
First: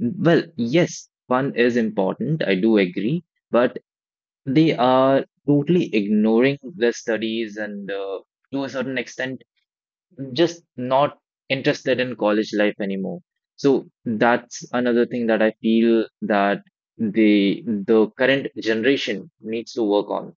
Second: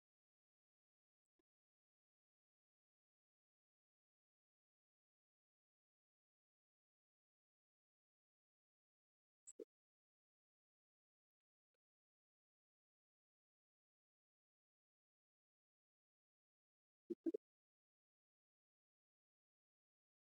S2: Well, yes, fun is important, I do agree, but they are totally ignoring the studies, and uh, to a certain extent just not interested in college life anymore. So that's another thing that I feel, that the the current generation needs to work on,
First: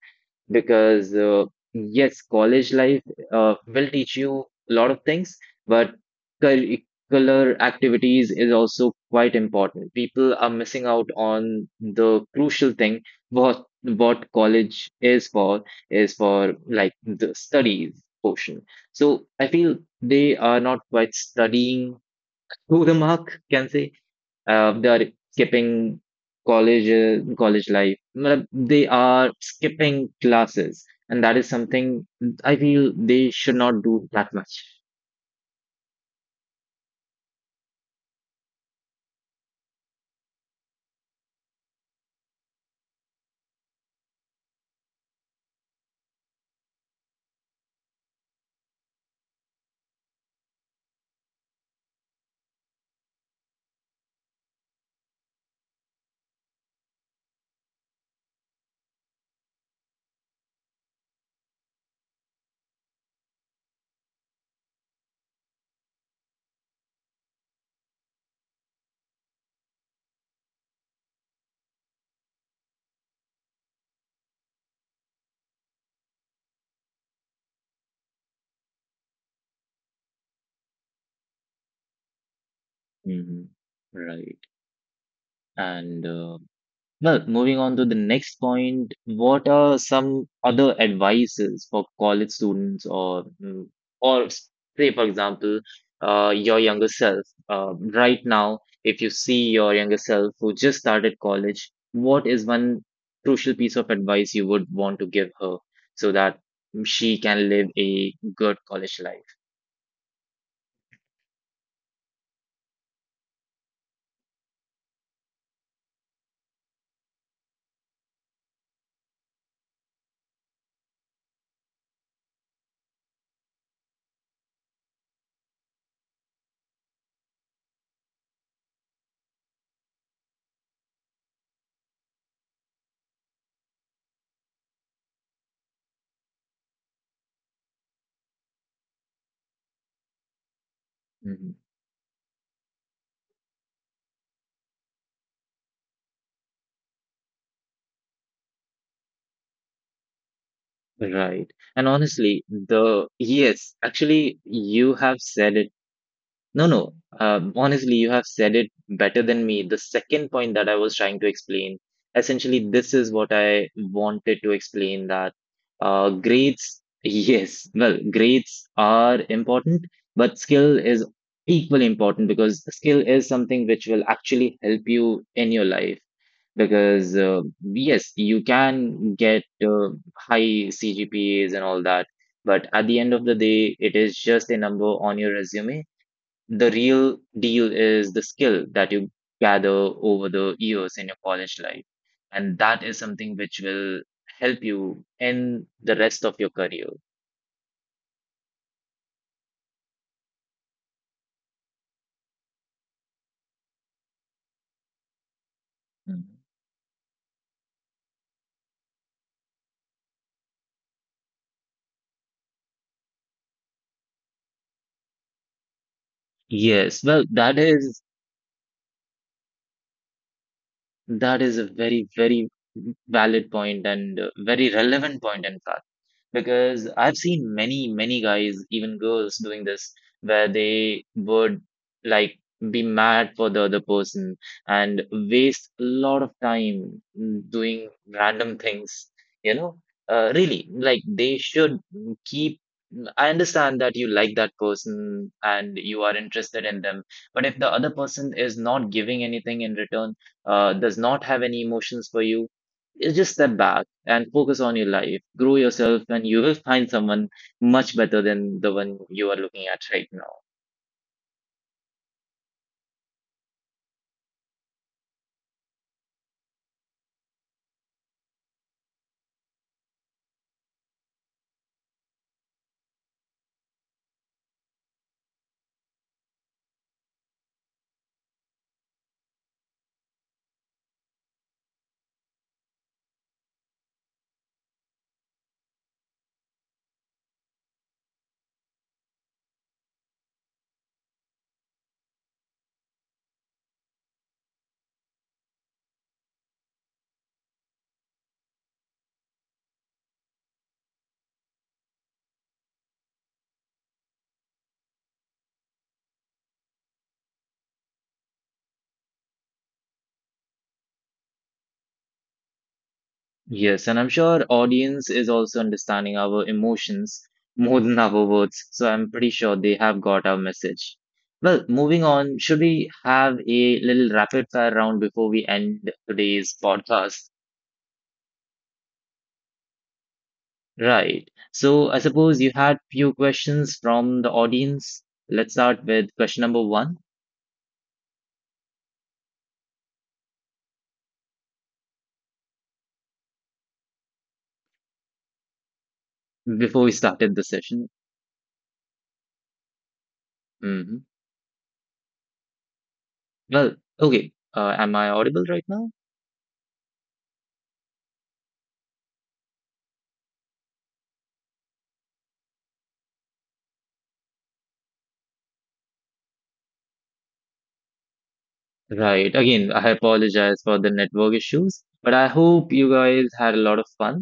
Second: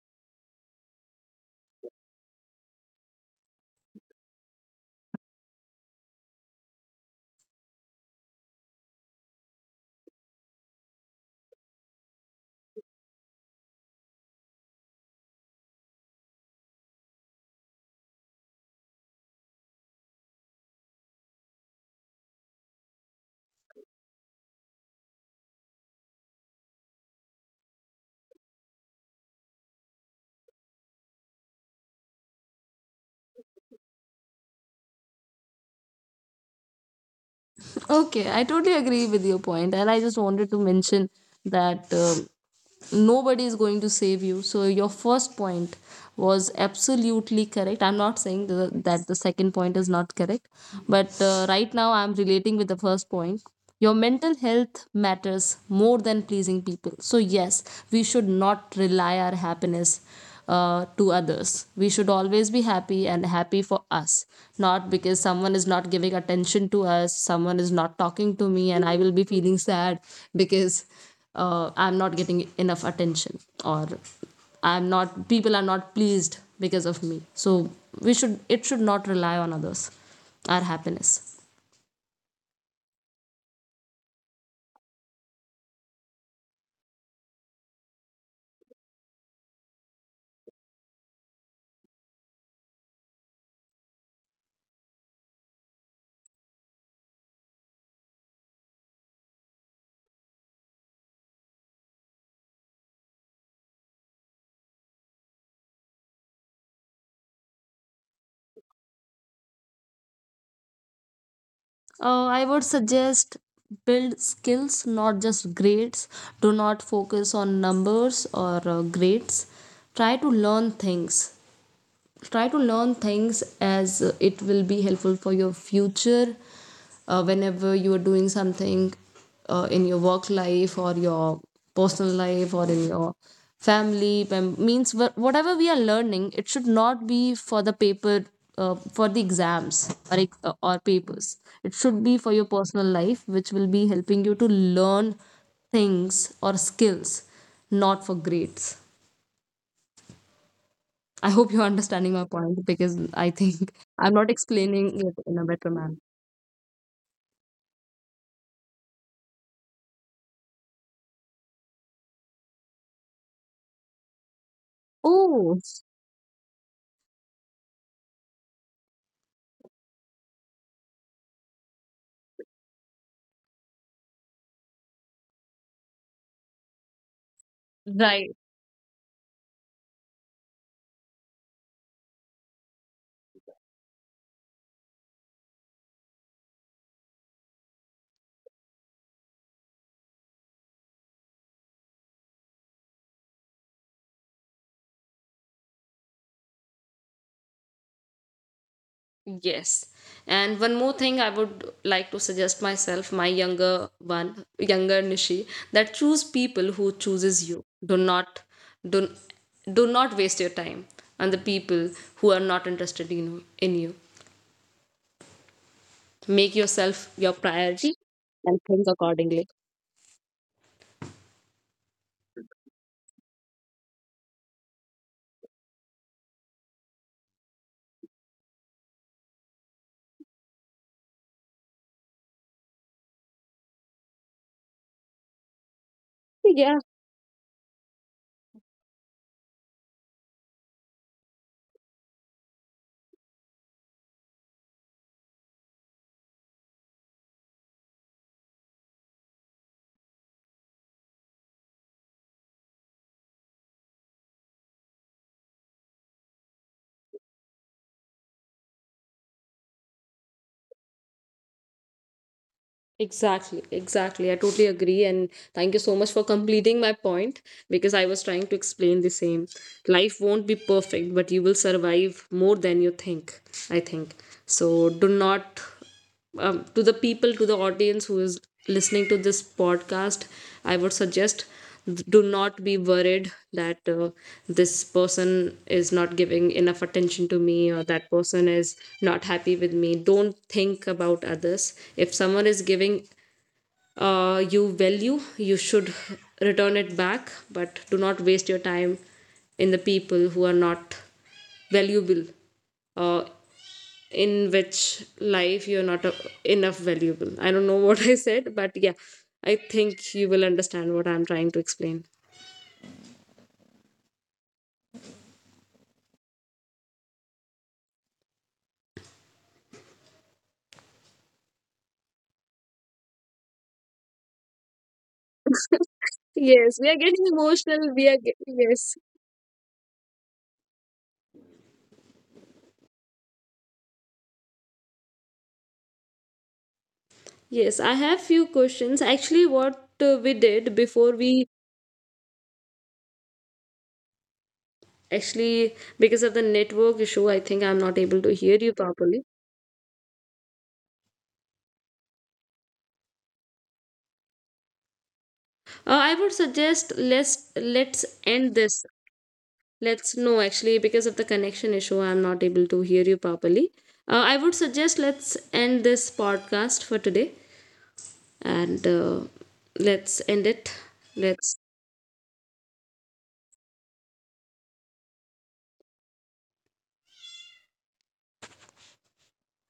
S2: because uh, yes, college life uh, will teach you a lot of things, but curricular activities is also quite important. People are missing out on the crucial thing, what what college is for, is for like the studies portion. So I feel they are not quite studying to the mark, can say. Uh, they are skipping college, uh, college life. Matlab, they are skipping classes, and that is something I feel they should not do that much.
S1: Okay, I totally agree with your point, and I just wanted to mention that. Um, nobody is going to save you. So your first point was absolutely correct. I'm not saying the, that the second point is not correct, but uh, right now I'm relating with the first point. Your mental health matters more than pleasing people. So yes, we should not rely our happiness uh, to others. We should always be happy and happy for us, not because someone is not giving attention to us, someone is not talking to me and I will be feeling sad because uh, I'm not getting enough attention, or I'm not people are not pleased because of me. So we should it should not rely on others, our happiness.
S2: Hmm. Right. And uh, well, moving on to the next point, what are some other advices for college students, or mm, or s- say for example, uh, your younger self, uh, right now, if you see your younger self who just started college, what is one crucial piece of advice you would want to give her, so that she can live a good college life?
S1: Uh, I would suggest build skills, not just grades. Do not focus on numbers or uh, grades. Try to learn things, try to learn things as uh, it will be helpful for your future. Uh, whenever you are doing something uh, in your work life or your personal life or in your family mem- means wha- whatever we are learning, it should not be for the paper, uh, for the exams or, ex- uh, or papers.
S2: Mhm.
S1: It should be for your personal life, which will be helping you to learn things or skills, not for grades.
S2: Right.
S1: I hope you're
S2: And
S1: understanding
S2: honestly,
S1: my point
S2: the
S1: because I
S2: yes,
S1: think I'm
S2: actually,
S1: not
S2: you have
S1: explaining it
S2: said
S1: in a
S2: it.
S1: better manner.
S2: No, no. Um, honestly, you have said it better than me. The second point that I was trying to explain, essentially, this is what I wanted to explain, that
S1: Oh,
S2: uh, grades, yes, well, grades are important, but skill is equally important, because skill is something which will actually help you in your life. Because, uh, yes, you
S1: right.
S2: can get uh, high C G P As and all that, but at the end of the day, it is just a number on your resume. The real deal is the skill that you gather over the years in your college life. And that is something which will help you in the rest of your career.
S1: Yes. And one more thing I would like to suggest myself, my younger one, younger Nishi, that
S2: Mhm.
S1: choose people who chooses you. Do not do, do not waste your time on the people who are not interested in, in you. Make
S2: Yes, well,
S1: yourself your
S2: that is
S1: priority and think accordingly.
S2: that is a very, very valid point, and uh, very relevant point, in fact. Because I've seen many, many guys, even girls, doing this, where they would like be mad for the other person and waste a lot of time
S1: Yeah.
S2: doing random things, you know. Uh, really, like they should keep. I understand that you like that person and you are interested in them, but if the other person is not giving anything in return, uh, does not have any emotions for you, you just step back and focus on your life. Grow yourself, and you will find someone much better than the one you are looking at right now.
S1: Exactly, exactly. I totally agree. And thank you so much for completing my point, because I was trying to explain the same. Life won't be perfect, but you will survive more than you think, I think. So do not um, to the people, to the audience who is listening to this podcast, I would suggest do not be worried that uh, this person is not giving enough attention to me, or that person is not happy with me. Don't think about others. If someone is giving uh, you value, you should return it back. But do not waste your time in the people who are not valuable uh, in which life you're not a, enough valuable. I don't know what I said, but yeah, I think you will understand what I'm trying to explain.
S2: Yes, and I'm sure audience is also understanding our emotions more than our words, so I'm pretty sure they have got our message. Well, moving on, should we have a little rapid fire round before we end today's podcast? Right. So I suppose
S1: Yes,
S2: you
S1: I
S2: had
S1: have
S2: few
S1: few
S2: questions
S1: questions.
S2: from the
S1: Actually, what
S2: audience.
S1: uh, we
S2: Let's
S1: did
S2: start with
S1: before
S2: question number
S1: we
S2: one
S1: actually, because of the network issue, I think I'm not able to hear you properly.
S2: before we started the session. Mhm.
S1: Uh, I would
S2: Well,
S1: suggest
S2: okay.
S1: let's
S2: Uh, am I
S1: let's
S2: audible right
S1: end
S2: now?
S1: this. Let's no actually, because of the connection issue, I'm not able to hear you properly. Uh, I would suggest let's end this podcast for today. And uh, let's end
S2: Right.
S1: it.
S2: Again, I
S1: Let's
S2: apologize for the network issues, but I hope you guys had a lot of fun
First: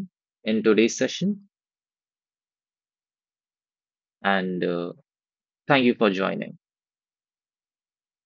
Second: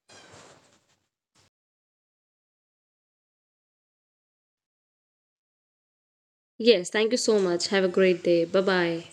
S2: in today's session, and uh, thank you
S1: yes,
S2: for
S1: thank you so
S2: joining.
S1: much. Have a great day. Bye bye.